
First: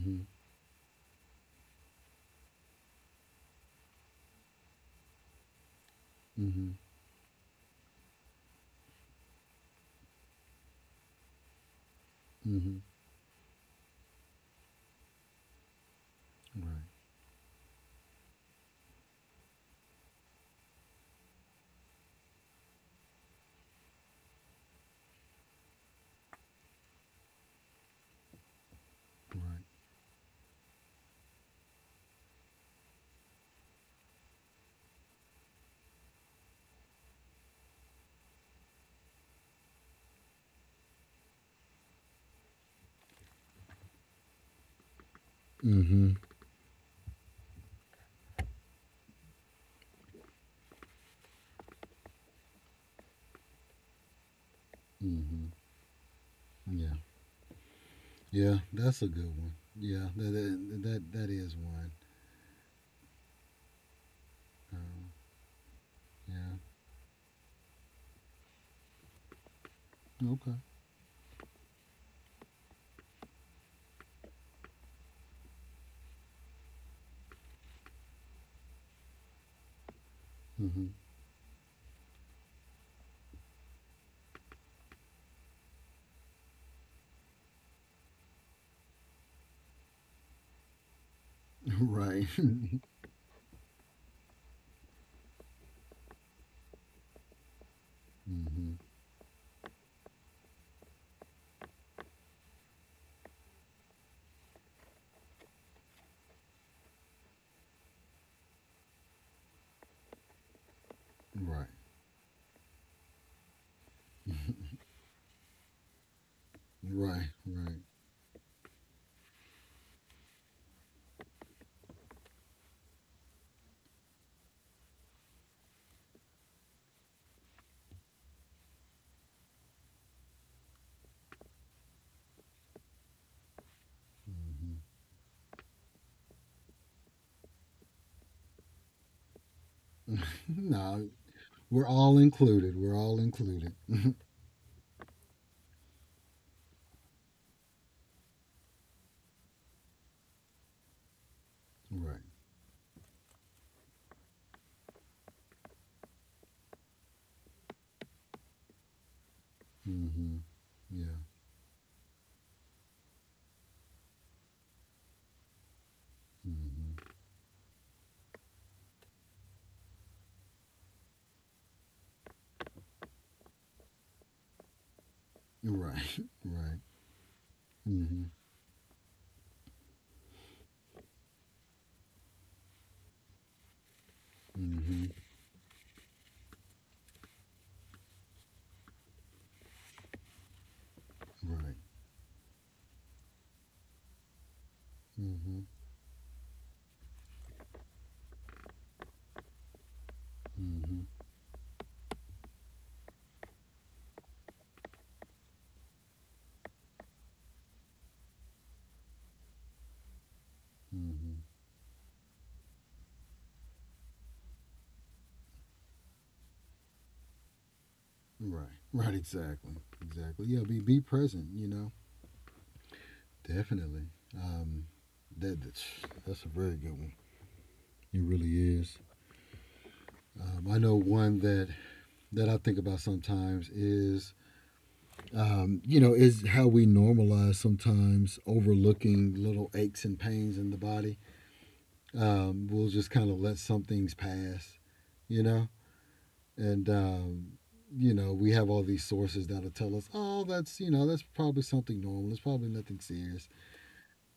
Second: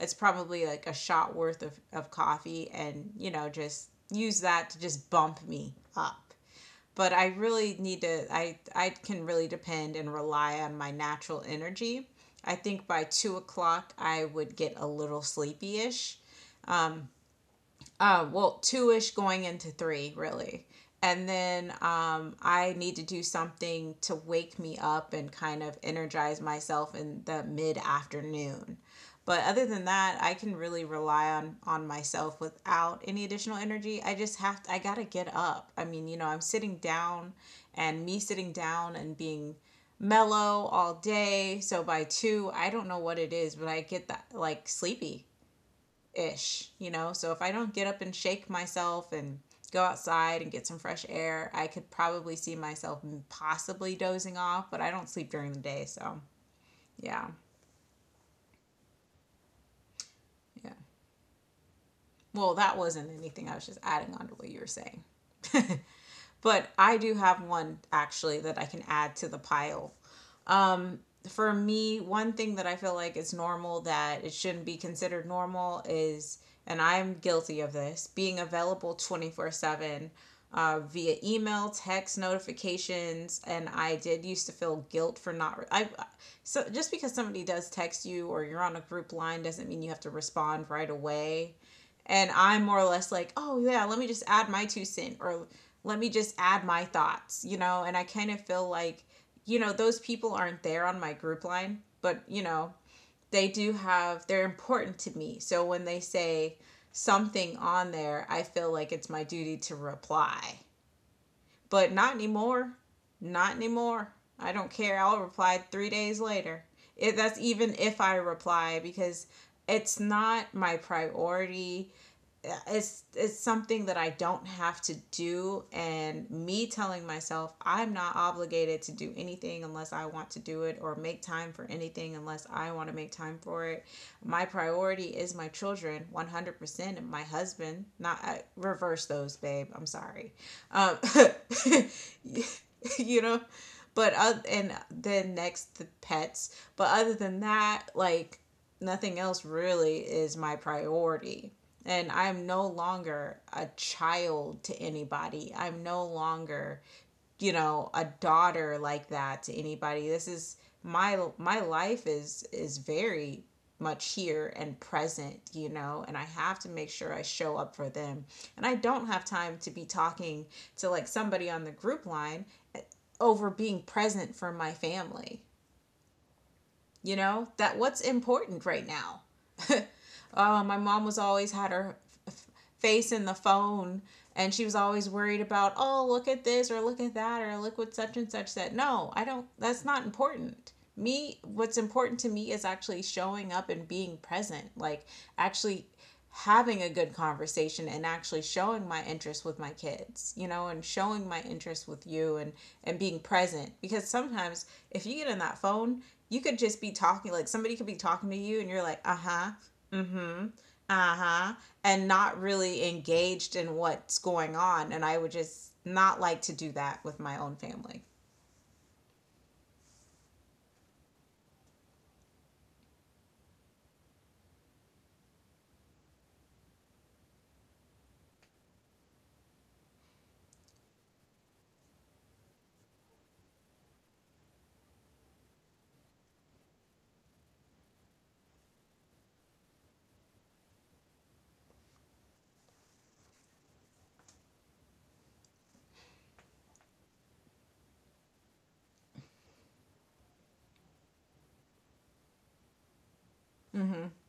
S1: It's probably like a shot worth of coffee, and, you know, just use that to just bump me up.
S2: Mm-hmm.
S1: But I really need to, I can really depend and rely on my natural energy. I
S2: Mm-hmm.
S1: think by 2 o'clock, I would get a little sleepy ish,
S2: Right.
S1: well, two ish going into three, really. And then I need to do something to wake me up and kind of energize myself in the mid afternoon. But
S2: Right.
S1: other than that, I can really rely on myself without any additional energy. I just have to, I gotta get up. I mean, you know, I'm sitting down, and me sitting down and being mellow all day. So by two, I don't know what it is, but I get that like sleepy
S2: Mm-hmm.
S1: ish, you know? So if I don't get up and shake myself and go outside and get some fresh air, I could probably see myself possibly dozing off, but I don't sleep
S2: Mm-hmm.
S1: during the day. So
S2: Yeah.
S1: yeah,
S2: Yeah. That's a good one. Yeah. That
S1: yeah.
S2: that that, that is one.
S1: Well, that wasn't anything. I was just adding on to what you were saying.
S2: Um, yeah.
S1: But I do have one actually that I can add to the pile.
S2: Okay.
S1: Um, for me, one thing that I feel like is normal that it shouldn't be considered normal is, and I'm guilty of this, being available 24/7,
S2: Mm-hmm.
S1: via email, text notifications, and I did used to feel guilt for not. Re- I, so just because somebody does text you or you're on a group line doesn't mean you have to respond right away.
S2: Right.
S1: And I'm more or less like, oh yeah, let me just add my 2 cent, or let me just add my thoughts, you know. And I kind of
S2: mm-hmm.
S1: feel like, you know, those people aren't there on my group line, but you know, they do have, they're important to me. So when they say something on there, I feel like it's my duty to reply.
S2: Right.
S1: But not anymore. Not anymore. I don't care. I'll reply 3 days later. It,
S2: Right.
S1: that's
S2: Right.
S1: even if I reply, because it's not my priority. It's something that I don't have to do, and me telling myself I'm not obligated to do anything unless I want to do it, or make time for anything unless I want to make time for it. My
S2: Mm-hmm.
S1: priority is my children 100% and my husband. Not, I, reverse those, babe. I'm sorry. Um.
S2: no, we're all included. We're all
S1: You know,
S2: included.
S1: but and then next the pets. But other than that, like nothing else really is my priority. And
S2: Right.
S1: I'm no longer a child to anybody. I'm no longer, you know, a daughter like that to anybody. This
S2: Mm-hmm.
S1: is
S2: Yeah.
S1: my, my life is very much here and present, you know, and I have to make
S2: Mm-hmm.
S1: sure I show up for them. And I don't have time to be talking to like somebody on the group line over being present for my family,
S2: Right. Right.
S1: you know, that what's
S2: Mm-hmm.
S1: important right now. My mom was always had her face in the phone, and she was
S2: Mm-hmm.
S1: always worried about, oh, look at this, or look at that, or look what such and such said. No, I don't, that's not important. Me,
S2: Right.
S1: what's important to me is actually showing up and being present, like
S2: Mm-hmm.
S1: actually having a good conversation and actually showing my interest with my kids, you know, and
S2: Mm-hmm.
S1: showing my interest with you, and being present, because sometimes if you get in that phone, you could just be talking, like somebody could be talking to you and you're like, uh-huh, mm-hmm,
S2: Mm-hmm.
S1: uh-huh, and not really engaged in what's going on, and I would just not like to do that with my own family.
S2: Right. Right. Exactly. Exactly. Yeah. Be present. You know. Definitely. Um. That that's, that's a very good one. It really is. I know one that that I think about sometimes is you know, is how we normalize sometimes overlooking little aches and pains in the body. We'll just kind of let some things pass. You know, and you know, we have all these sources that'll tell us, oh, that's, you know, that's probably something normal, it's probably nothing serious,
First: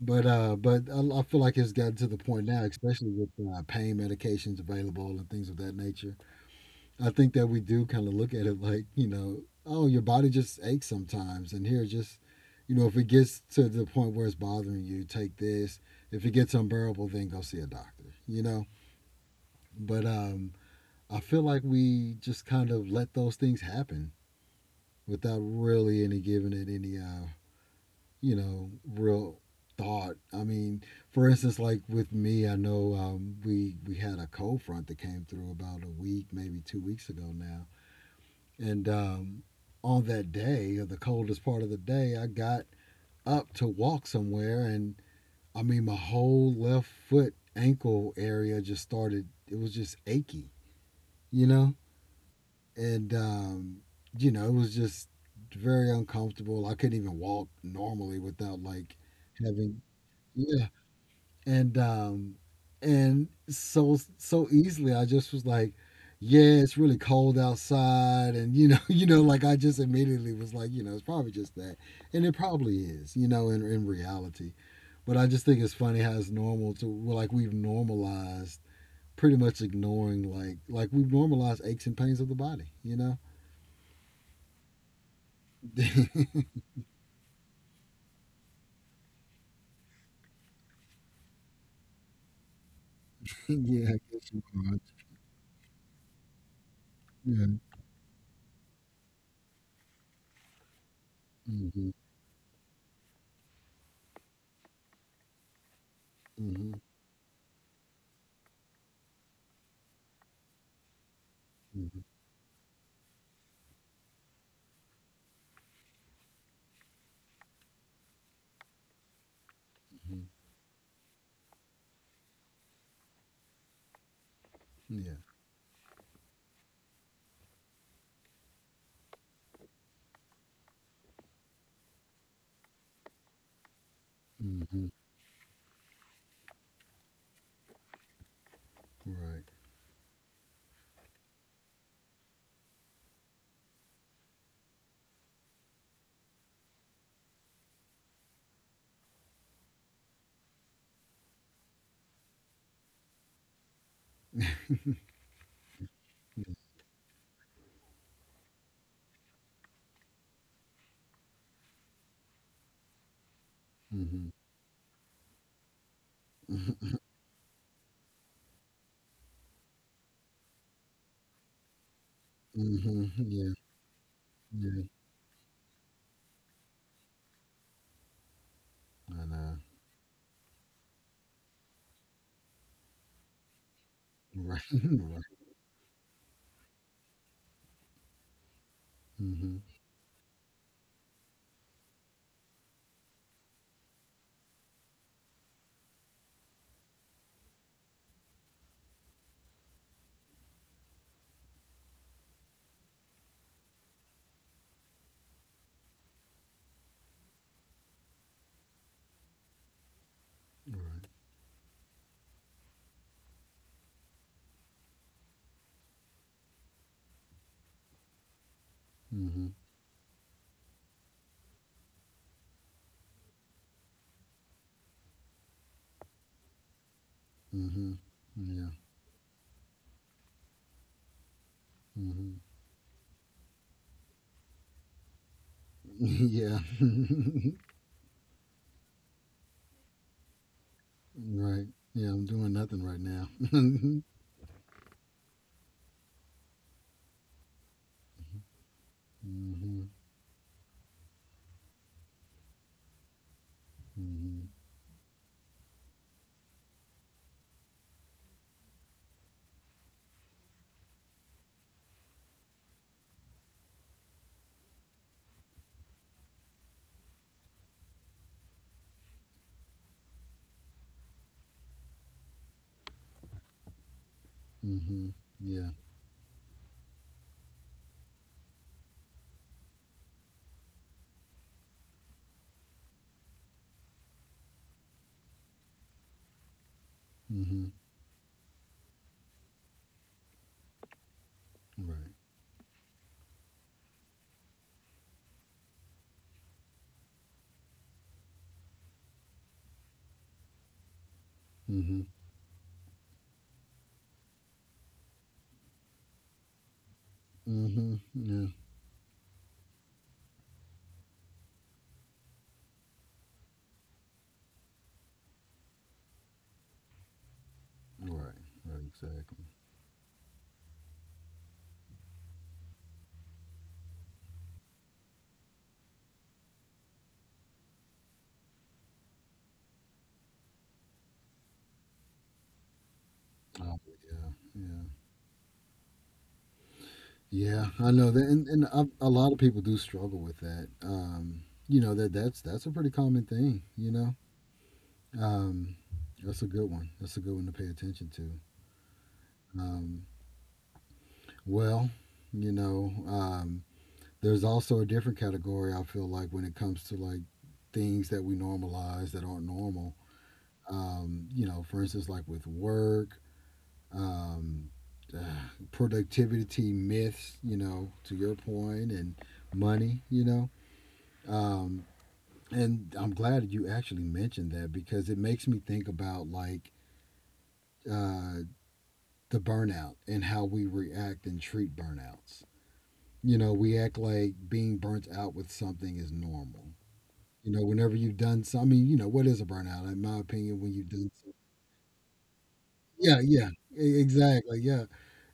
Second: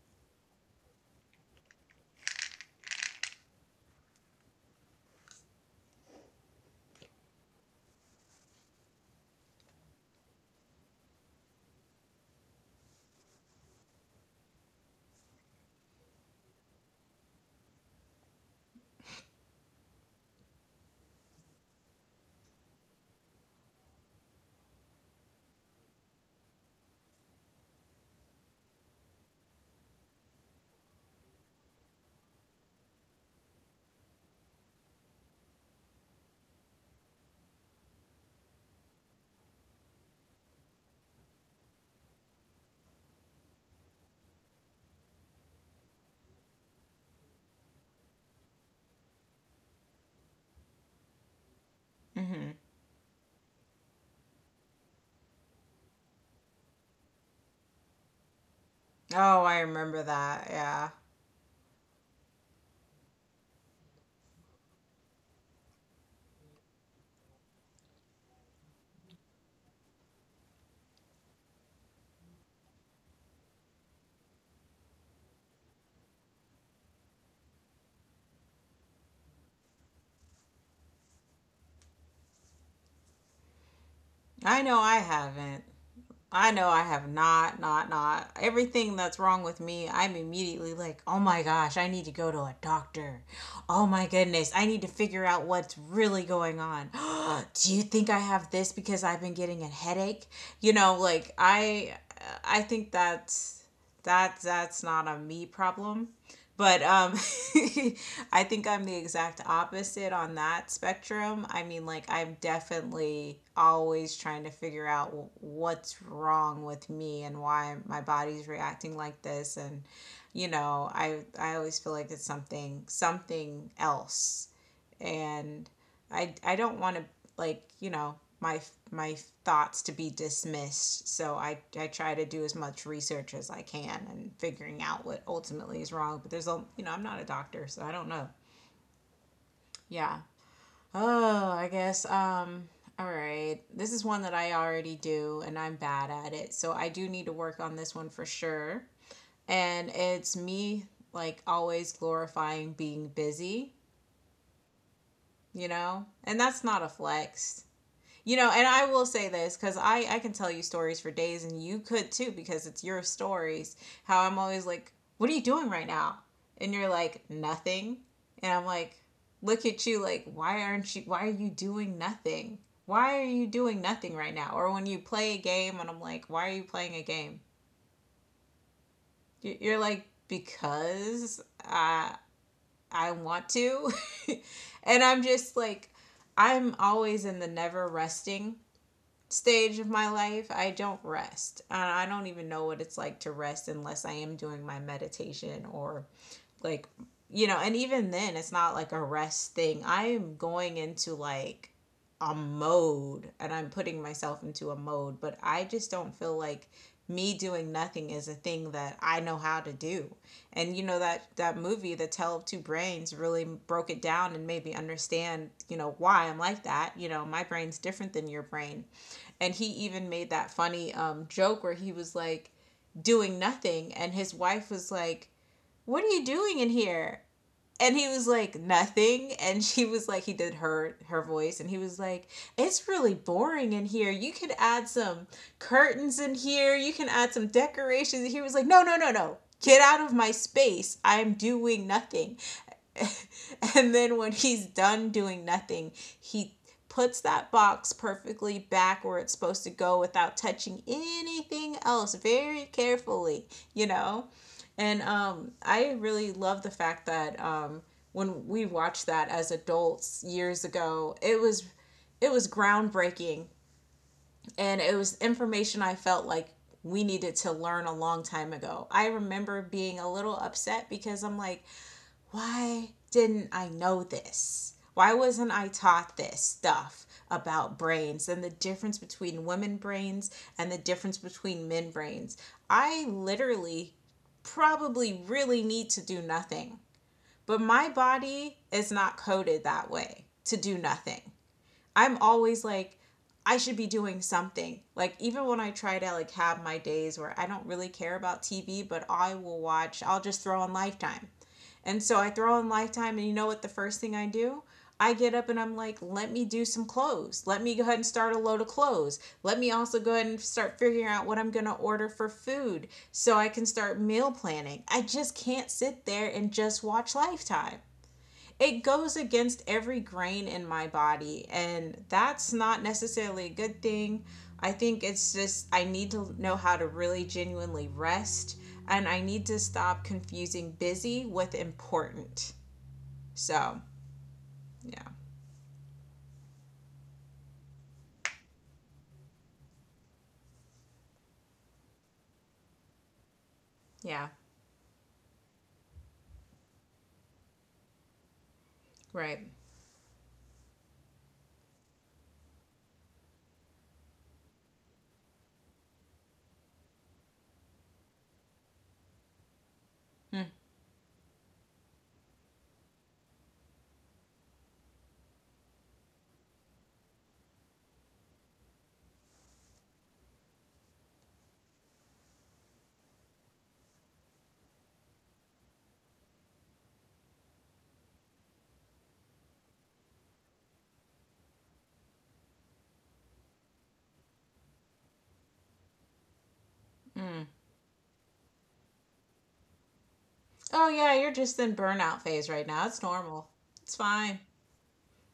S2: but I feel like it's gotten to the point now, especially with pain medications available and things of that nature. I think that we do kind of look at it like, you know, oh, your body just aches sometimes, and here, just you know, if it gets to the point where it's bothering you, take this. If it gets unbearable, then go see a doctor, you know. But I feel like we just kind of let those things happen without really any, giving it any you know, real thought. I mean, for instance, like with me, I know we had a cold front that came through about a week, maybe 2 weeks ago now, and on that day, or the coldest part of the day, I got up to walk somewhere, and I mean, my whole left foot ankle area just started. It was just achy, you know,
S1: Hmm.
S2: and you know, it was just very uncomfortable. I couldn't even walk normally without like
S1: Oh, I
S2: having,
S1: remember that.
S2: yeah,
S1: Yeah.
S2: and um, and so easily I just was like, yeah, it's really cold outside, and you know, you know, like I just immediately was like, you know, it's probably just that, and it probably is, you know, in reality, but I just think it's funny how it's normal to, well, like we've normalized pretty much ignoring, like we've normalized aches and pains of the body, you know.
S1: I know I haven't,
S2: Yeah,
S1: I know I have not, not, not. Everything that's wrong with me, I'm immediately like, oh my gosh, I need to go to a doctor.
S2: I
S1: Oh my
S2: guess you
S1: goodness, I
S2: could.
S1: need to figure out what's really going on.
S2: Yeah.
S1: Do you think I have this because I've been getting a headache? You know, like
S2: Mm-hmm.
S1: I think that's, that, that's not a me problem.
S2: Mm-hmm. Mm-hmm.
S1: But I think I'm the exact opposite on that spectrum. I mean, like, I'm definitely always trying to figure out what's wrong with me and why my body's reacting like this. And,
S2: Hmm.
S1: I always feel like it's something, something else
S2: Yeah.
S1: and I don't want to like my thoughts to be dismissed. So I try to do as much research as I can and figuring
S2: Mm-hmm.
S1: out what ultimately is wrong. But there's a you know I'm not a doctor, so I don't know.
S2: Right.
S1: Yeah. Oh, I guess, all right. This is one that I already do and I'm bad at it. So I do need to work on this one for sure. And it's me, like, always glorifying being busy, you know? And
S2: Yeah.
S1: that's not a flex. You know, and I will say this because I can tell you stories for days, and you could too because it's your stories. How
S2: Mm-hmm.
S1: I'm always like, what are you doing right now? And you're
S2: Mm-hmm.
S1: like, nothing. And I'm like, look at you, like, why are you doing nothing?
S2: Mm-hmm,
S1: Why are you
S2: yeah.
S1: doing nothing right now? Or
S2: Yeah.
S1: when you play a game, and I'm like, why are you playing a game?
S2: I know.
S1: Are like, because I want to.
S2: Right.
S1: And I'm
S2: right.
S1: just like, I'm always in the never resting
S2: Mm-hmm.
S1: stage of my life. I don't rest. And I don't even know what it's like to rest unless I am doing my meditation or, like, and even then, it's not like a rest thing. I am going into like a mode and I'm putting myself into a mode, but I just don't feel like me doing nothing is a thing that I know how to do. And you know
S2: Right.
S1: that that movie The Tale of Two Brains really broke it down and made me understand, why I'm like that. You know, my brain's different than your brain.
S2: Mm-hmm.
S1: And he even made that funny joke where he was like doing nothing, and his wife was like, what are you doing in here?
S2: Mm-hmm.
S1: And he was like,
S2: Yeah.
S1: nothing. And she was like, he did her voice, and he was like,
S2: Mm-hmm.
S1: it's really boring in here, you could add some curtains in
S2: yeah.
S1: here, you can add some decorations. And he was like, no, no, no, no, get out of my space, I'm
S2: right.
S1: doing
S2: Yeah. I'm
S1: nothing.
S2: doing nothing right now.
S1: And then when he's done doing nothing, he puts that box perfectly back where it's supposed to
S2: Mm-hmm.
S1: go without touching anything else very carefully, you know?
S2: Mm-hmm.
S1: And I really love the fact that, when we watched that as adults years ago, it was groundbreaking, and it was information I felt like we needed to learn a long time ago. I remember being a little upset because I'm like, why didn't I know this?
S2: Mm-hmm.
S1: Why wasn't I
S2: Yeah.
S1: taught this stuff about brains and the difference between women brains and the difference between men brains? I literally probably really need to do nothing, but
S2: Mm-hmm.
S1: my body is not coded that way to do nothing.
S2: Right.
S1: I'm always like, I should be doing something. Like, even when I try to, like, have my days where I don't really care about TV, but I will watch, I'll just throw on Lifetime. And
S2: Mm-hmm.
S1: so I throw on Lifetime, and you know what the first thing I do? I get up and I'm like, let me do some clothes. Let me go ahead
S2: Mm-hmm.
S1: and start a
S2: Yeah.
S1: load of clothes. Let me also go ahead and start figuring out what I'm going to order for food so I can start meal planning. I just can't sit there and just watch Lifetime.
S2: Right. Right.
S1: It goes
S2: Exactly.
S1: against every grain in my body, and that's not necessarily a good thing. I think it's just I need to know how to really genuinely rest, and I need to stop confusing busy with important.
S2: Oh,
S1: So,
S2: yeah, yeah,
S1: yeah.
S2: yeah. I know that, and a lot of people do struggle with that. You know, that's that's a pretty common thing. You know,
S1: Yeah.
S2: um, that's a good one. That's a good one to pay attention to.
S1: Right.
S2: Um, well, you know, there's also a different category. I feel like when it comes to like things that we normalize that aren't normal.
S1: Hmm.
S2: You know, for instance, like with work, um, uh, productivity myths, you know, to your point, and money, you know. Um, and I'm glad you actually mentioned that because it makes me think about like uh, the burnout and how we react and treat burnouts. You know, we act like being burnt out with something is normal. You know, whenever you've done some, I mean, you know, what is a burnout? In my opinion, when
S1: Oh,
S2: you've done,
S1: yeah, you're
S2: some,
S1: just in burnout phase right now, it's
S2: yeah,
S1: normal.
S2: yeah,
S1: It's fine.
S2: exactly, yeah.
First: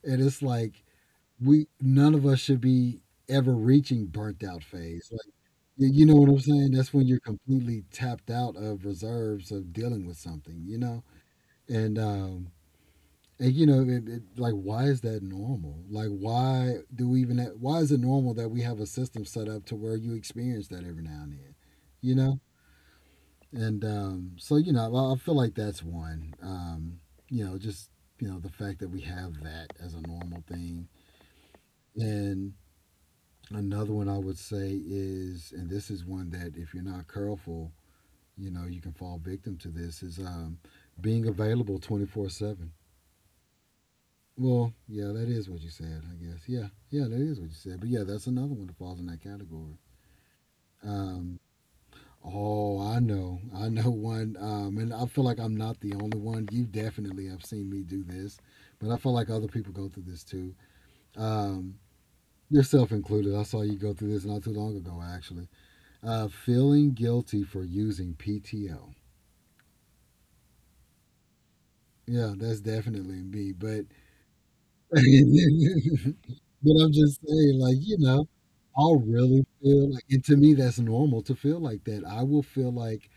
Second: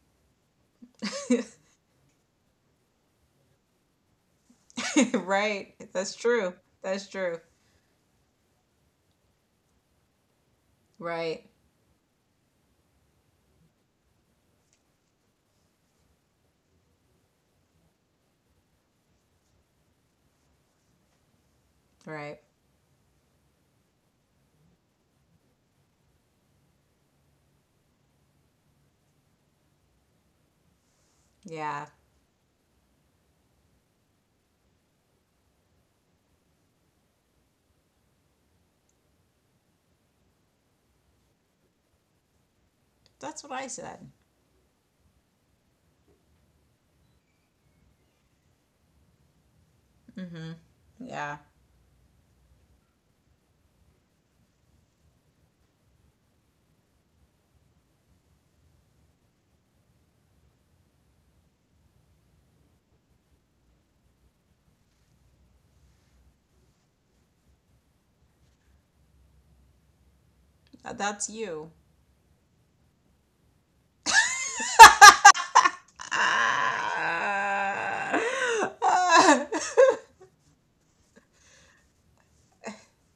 S2: And it's like, we, none of us should be ever reaching burnt out phase. Like
S1: Right.
S2: you know
S1: That's
S2: what I'm
S1: true.
S2: saying? That's when
S1: That's
S2: you're
S1: true.
S2: completely tapped out of reserves of dealing with something, you know?
S1: Right,
S2: And um and you know, like, why is that normal? Like, why do we even have, why is it normal that we have a system set up to where you experience that every now and then? You
S1: right.
S2: know? And so you know, I feel like that's one. You know, just you know, the fact that we have that as a normal thing.
S1: Yeah,
S2: And another one I would say is, and this is one that if you're not careful, you know, you can fall victim to this, is being available 24/7.
S1: that's what I said.
S2: Well, yeah, that is what you said, I guess. Yeah, yeah, that is what you said. But yeah, that's another one that falls in that category.
S1: Mm-hmm.
S2: Um,
S1: Yeah.
S2: oh, I know. I know one. And I feel like I'm not the only one. You definitely have seen me do this, but I feel like other people go through this too. Um, yourself included. I saw you go through this not too long ago, actually. Feeling guilty for using PTO.
S1: That's you.
S2: Yeah, that's definitely me. But but I'm just saying, like you
S1: Ah,
S2: know, I'll really
S1: ah.
S2: feel like, and to me, that's normal to feel like that. I will feel like,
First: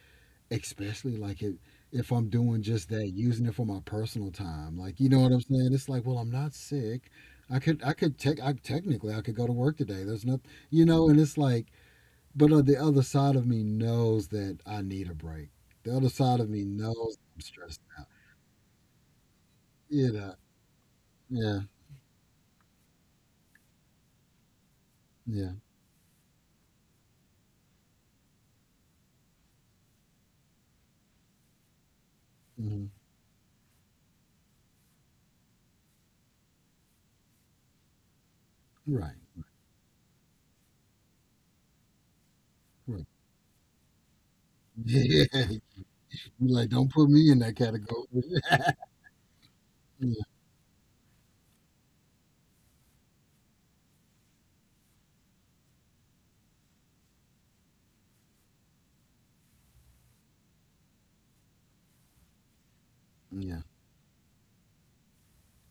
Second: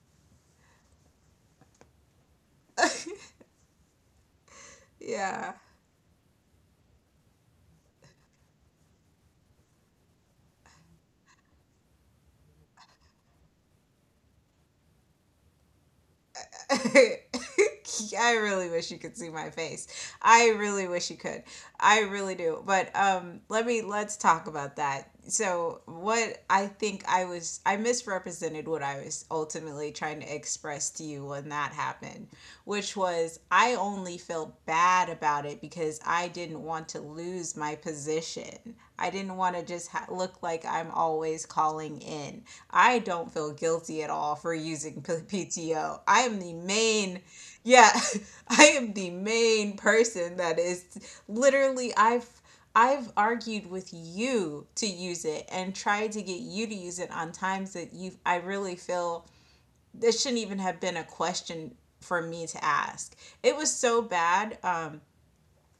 S2: especially like it, if I'm doing just that, using it for my personal time. Like you know what I'm
S1: Yeah.
S2: saying? It's like, well, I'm not sick. I could, I could take I technically, I could go to work today. There's not, you know, and it's like, but the other side of me knows that I need a break. The other side of me knows I'm stressed out.
S1: I really wish you could see my face.
S2: You know,
S1: I really wish you could.
S2: yeah,
S1: I really do. But let's talk about that.
S2: yeah,
S1: So what I think I misrepresented what I was ultimately trying to express to you when that happened, which
S2: hmm
S1: was I only felt bad about it because I didn't want to lose my position. I
S2: right,
S1: didn't want to just look like I'm always calling in. I
S2: right.
S1: don't feel guilty at all for using
S2: Yeah,
S1: PTO. I am the
S2: like don't put
S1: main,
S2: me in that
S1: yeah,
S2: category.
S1: I am the main
S2: Yeah,
S1: person that is literally, I've argued with you to use it and tried to get you to use it on times that you I really feel this shouldn't even have been a question for me to ask. It
S2: yeah,
S1: was so bad.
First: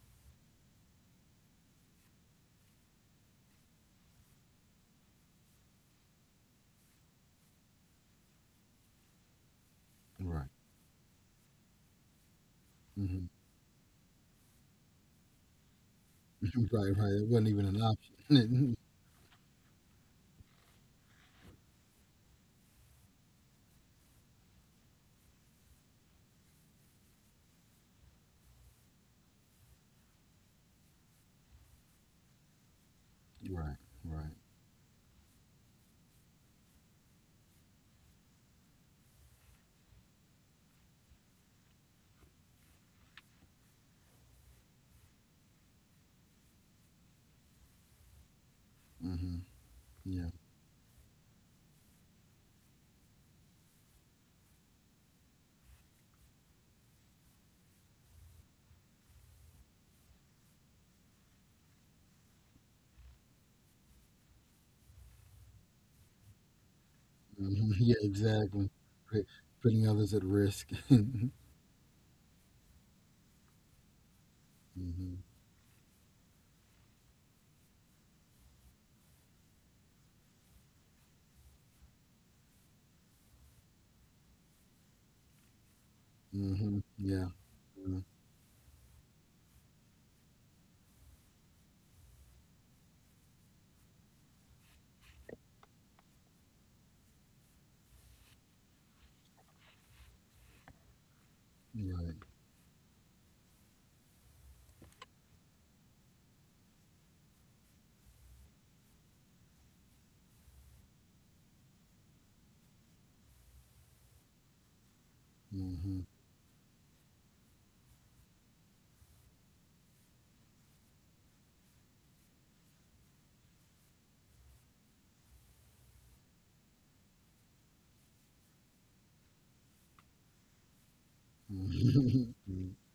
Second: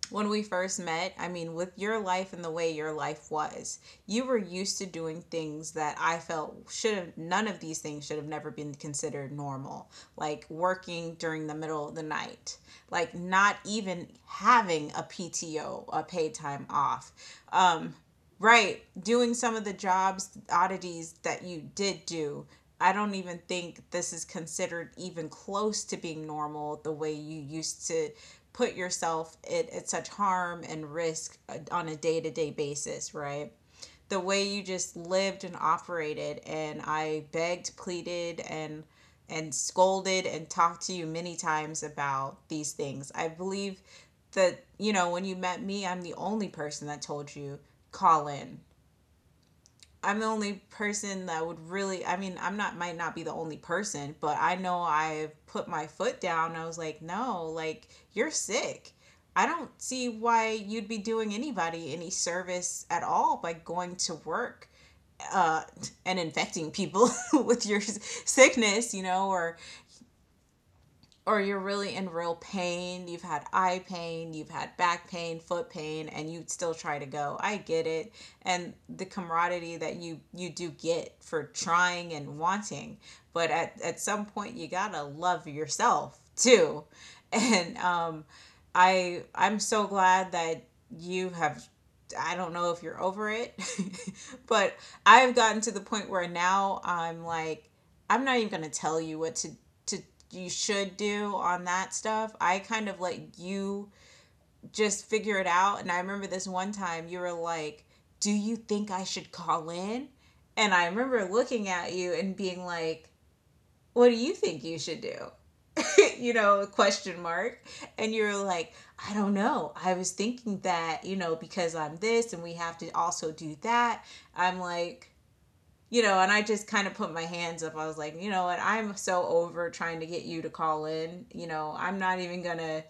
S1: When we first met, I mean, with your life and the way your life was, you were used to doing things that I felt none of these things should have never been considered normal. Like
S2: right,
S1: working during the middle of the night, like
S2: hmm
S1: not even having a PTO, a paid time
S2: right,
S1: off,
S2: right. It wasn't even an
S1: um,
S2: option.
S1: right. Doing some of the jobs, oddities that you did do, I don't even think this is considered even close to being normal the way you used to put yourself at such harm and risk, on a day to day basis, right?
S2: right,
S1: The
S2: right.
S1: way you just lived and operated, and I begged, pleaded, and scolded and talked to you many times about these things. I believe that, when you met me, I'm the only person that told you call in.
S2: hmm
S1: I'm the
S2: Yeah,
S1: only person that would really, I mean, I'm not might not be the only person, but I know I put my foot down. I was like, no, like, you're sick. I don't see why you'd be doing anybody any service at all by going to work, uh, and infecting people with your
S2: yeah, exactly.
S1: sickness, you
S2: Put-
S1: know? or
S2: Putting others at risk. hmm
S1: or you're really in real pain, you've had eye pain, you've had back pain, foot pain, and you still try to go. I get it. And the camaraderie that you do get for trying and wanting, but at some point you got to love yourself
S2: hmm
S1: too.
S2: Yeah.
S1: And
S2: Mhm.
S1: I'm so glad that you have, I don't know if you're over it, but I've gotten to the point where now I'm like, I'm not even going to tell you what to you should do on that
S2: Right.
S1: stuff. I kind of let you just figure it out. And I remember this one time you were like, do you think I should call in? And I remember looking at you and being like, what do you think you should do? You know, question mark. And you were like, I don't know. I was thinking that, you know, because I'm this and we have to also do that. I'm like, and I just kind of put my hands up. I was like, you know what? I'm so over trying to get you to call in. You know, I'm not even going
S2: hmm
S1: to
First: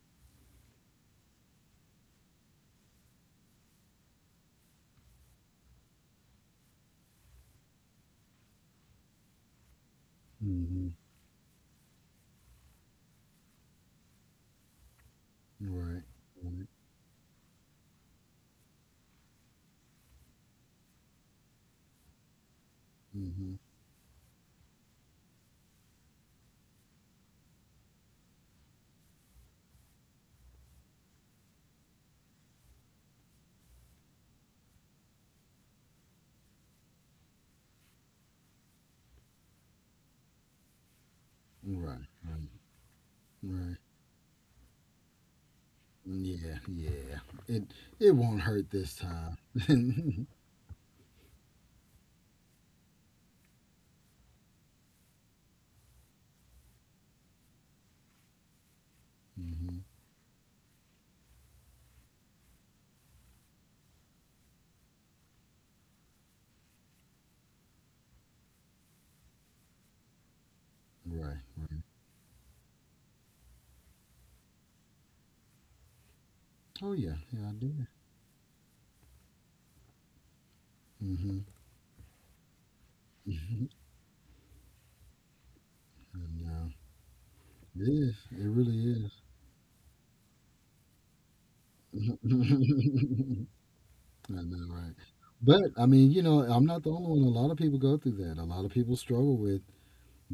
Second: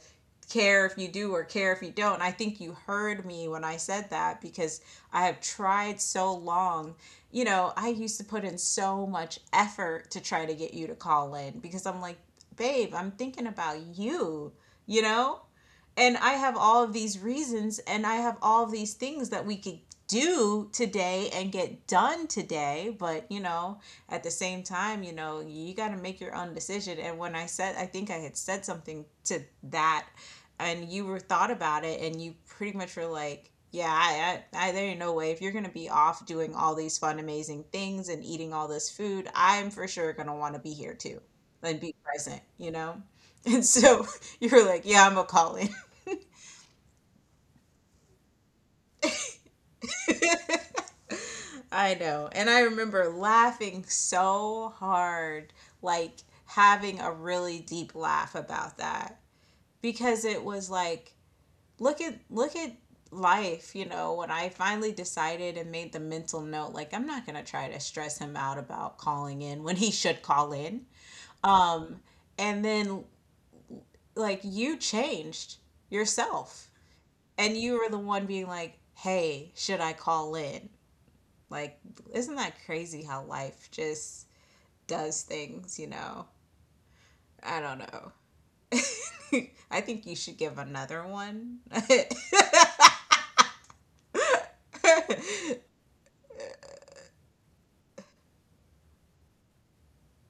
S1: care if you do or care if you don't. And I think you heard me when I said that because I have tried so long. You know, I used to put in so much effort to try to get you
S2: hmm
S1: to call in because I'm like, babe, I'm thinking about you, you know?
S2: Right.
S1: And I have
S2: Right.
S1: all of these reasons and I have all of these things that we could do today and get done today. But, you
S2: Mhm.
S1: know, at the same time, you know, you got to make your own decision. And when I said, I think I had said something to that, and you were thought about it, and you pretty much were like, yeah, I there ain't no way if you're gonna be off doing all these fun amazing things and eating all this food, I'm for sure gonna want to be here too and be
S2: Right.
S1: present,
S2: Right.
S1: you know? And
S2: Right.
S1: so you were like, yeah, I'm a call in.
S2: Yeah. Yeah. It it won't hurt this time.
S1: I know. And I remember laughing so hard, like having a really deep laugh about that,
S2: mhm.
S1: because it was like, look at, look at life, you know, when I finally decided and made the mental note like, I'm not going to try to stress him out about calling in when he should call in.
S2: Right. Right.
S1: Um and then, like, you changed yourself,
S2: Oh yeah. Yeah, I
S1: and you
S2: did.
S1: were the one being like, "Hey, should I call in?"
S2: Mhm.
S1: Like, isn't that crazy how
S2: I
S1: life just does things, you know?
S2: know.
S1: I don't
S2: It
S1: know.
S2: is. It really
S1: I think you should give another one.
S2: is. I know, right? But I mean, you know, I'm not the only one. A lot of people go through that. A lot of people struggle with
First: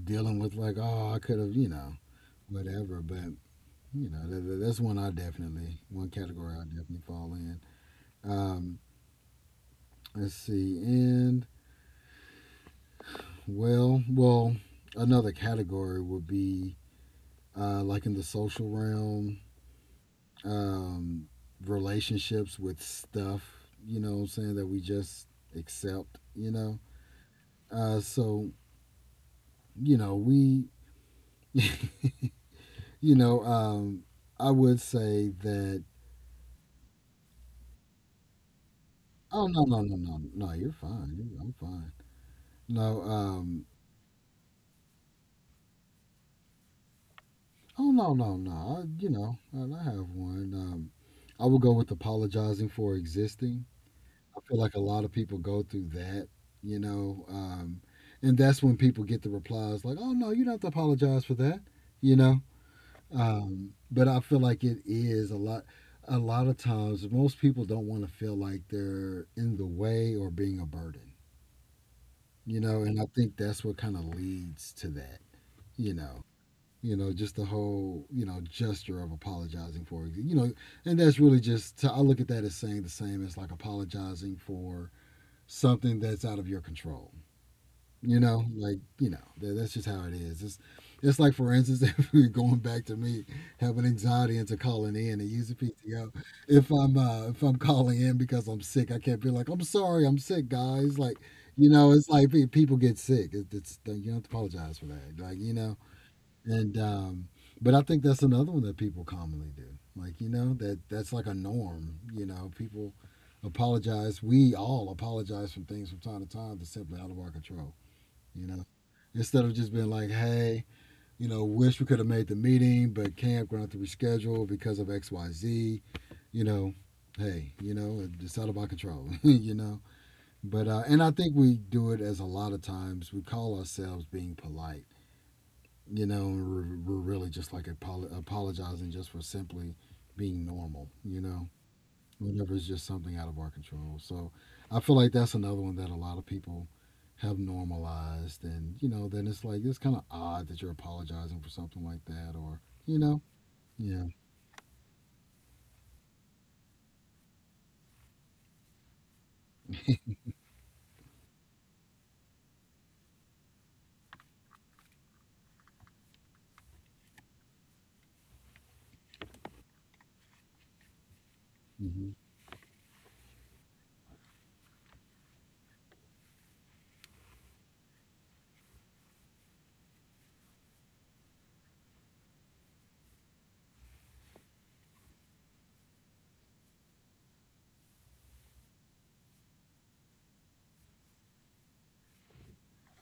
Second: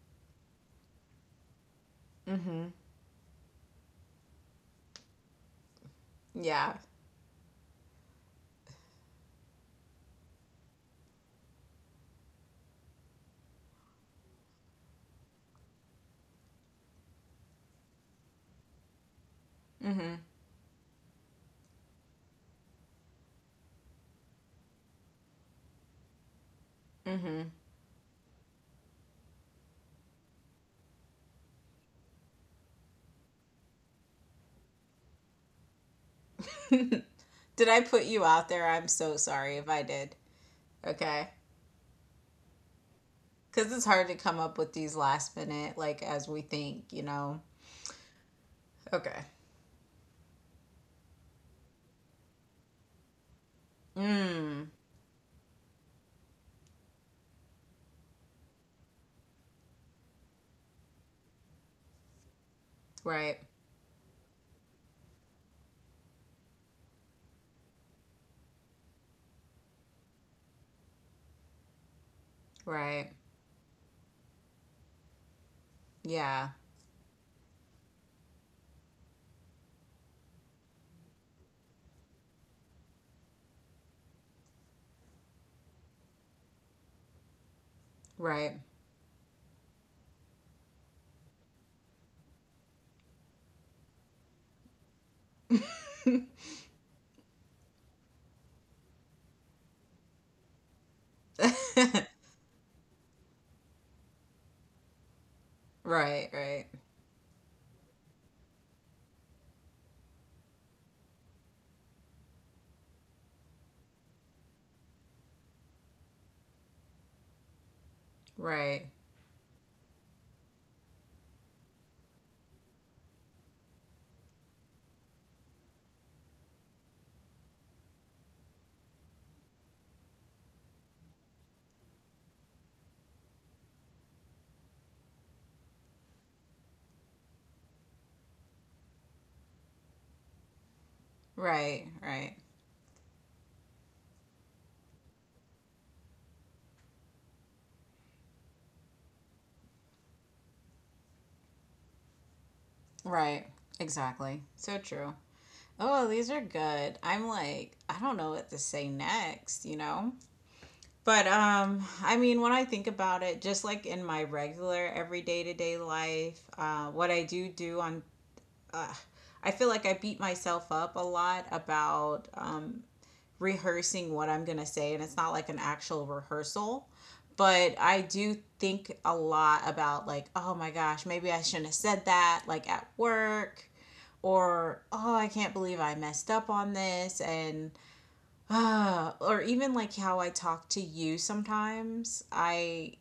S2: dealing with like, oh, I could have,
S1: Mm-hmm.
S2: whatever. But that, that's one I definitely, one category I
S1: Yeah.
S2: definitely fall in. Um, let's see. And well, another category would be like in the social realm,
S1: Mm-hmm.
S2: um, relationships with stuff. You know, what I'm saying that we just accept. You know,
S1: Mm-hmm.
S2: uh, so you know we, you know, um, I would say that.
S1: Did I put you out there? I'm so
S2: Oh
S1: sorry
S2: no
S1: if
S2: no
S1: I
S2: no
S1: did.
S2: no no! You're
S1: Okay.
S2: fine. I'm fine. No,
S1: Because it's hard to come up with these last minute, like, as we think, you know?
S2: Oh no, no, no. You
S1: Okay.
S2: know, I have one. I would go with apologizing for existing. I feel
S1: Mm.
S2: like a lot of people go through that, you know, um, and that's when people get the replies like, "Oh no, you don't have to apologize for that," you know.
S1: Right.
S2: But I feel like it is a lot. A lot of times, most people don't want to feel like they're in the way or being a burden, you know. And I
S1: Right.
S2: think that's what kind of leads to that, you know
S1: Yeah.
S2: you know just the whole gesture of apologizing for you know And that's really just I look at that as saying the same as like apologizing for something that's out of your control. You know
S1: Right.
S2: like you know that's just how it is. It's like for instance if we're going back to me having anxiety into calling in and using PTO. If I'm if I'm calling in because I'm sick, I can't be like I'm sorry I'm sick guys, like you know it's like people get sick. It's you don't have to apologize for that, like you know.
S1: Right. Right.
S2: And but I think that's another one that people commonly do. Like you know that that's like a norm. You know, people apologize. We all apologize for things from time to time that's simply out of our control. You know,
S1: Right.
S2: instead of just being like, hey, you know, wish we could have made the meeting, but camp gonna have to reschedule because of X Y Z. You know, hey, you know, it's out of my control. you know, but and I think we do it as a lot of times we call ourselves being polite, you know, we're really just like apologizing just for simply being normal, you know,
S1: Right, right,
S2: whenever it's just something out of our control. So I feel like that's another one that a lot of people have normalized. And, you know, then it's like, it's kind of odd that you're apologizing for something like that or, you know,
S1: right.
S2: yeah.
S1: Exactly. So true. Oh, these are good. I'm like, I don't know what to say next? But I mean, when I think about it, just like in my regular everyday to day life, what I do do on, uh, I feel like I beat myself up a lot
S2: hmm
S1: about rehearsing what I'm going to say, and it's not like an actual rehearsal. But I do think a lot about, like, oh my gosh, maybe I shouldn't have said that, like at work, or oh, I can't believe I messed up on this. And, or even like how I talk to you sometimes, I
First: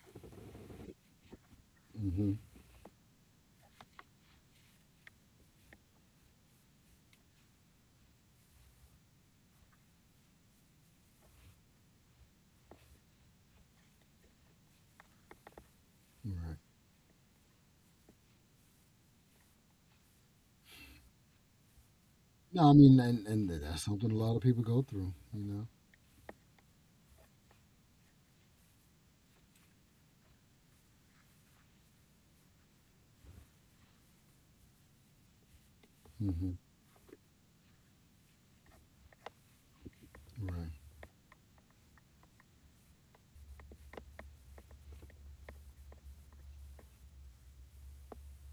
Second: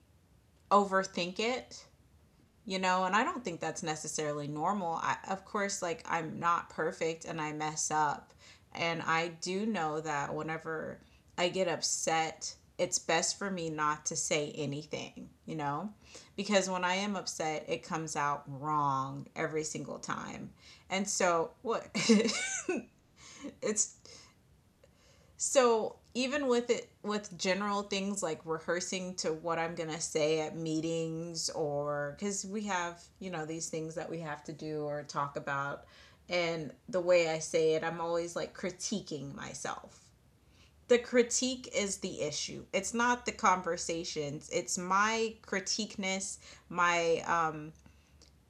S1: overthink it
S2: hmm
S1: you know And I don't think that's necessarily normal. I, of course, like I'm not perfect and I mess up, and I do know that whenever I get upset it's best for me not to say anything, you know,
S2: Right.
S1: because when I am upset it comes out wrong every single time. And so what
S2: No, I mean, and that's
S1: it's
S2: something a lot of people go through, you know.
S1: so even with it with general things like rehearsing to what I'm gonna say at meetings, or because we have, you know, these things that we have to do or talk about,
S2: Hmm
S1: and the way I say it I'm always like critiquing myself.
S2: Right.
S1: The critique is the issue. It's not the conversations. It's my critiqueness, my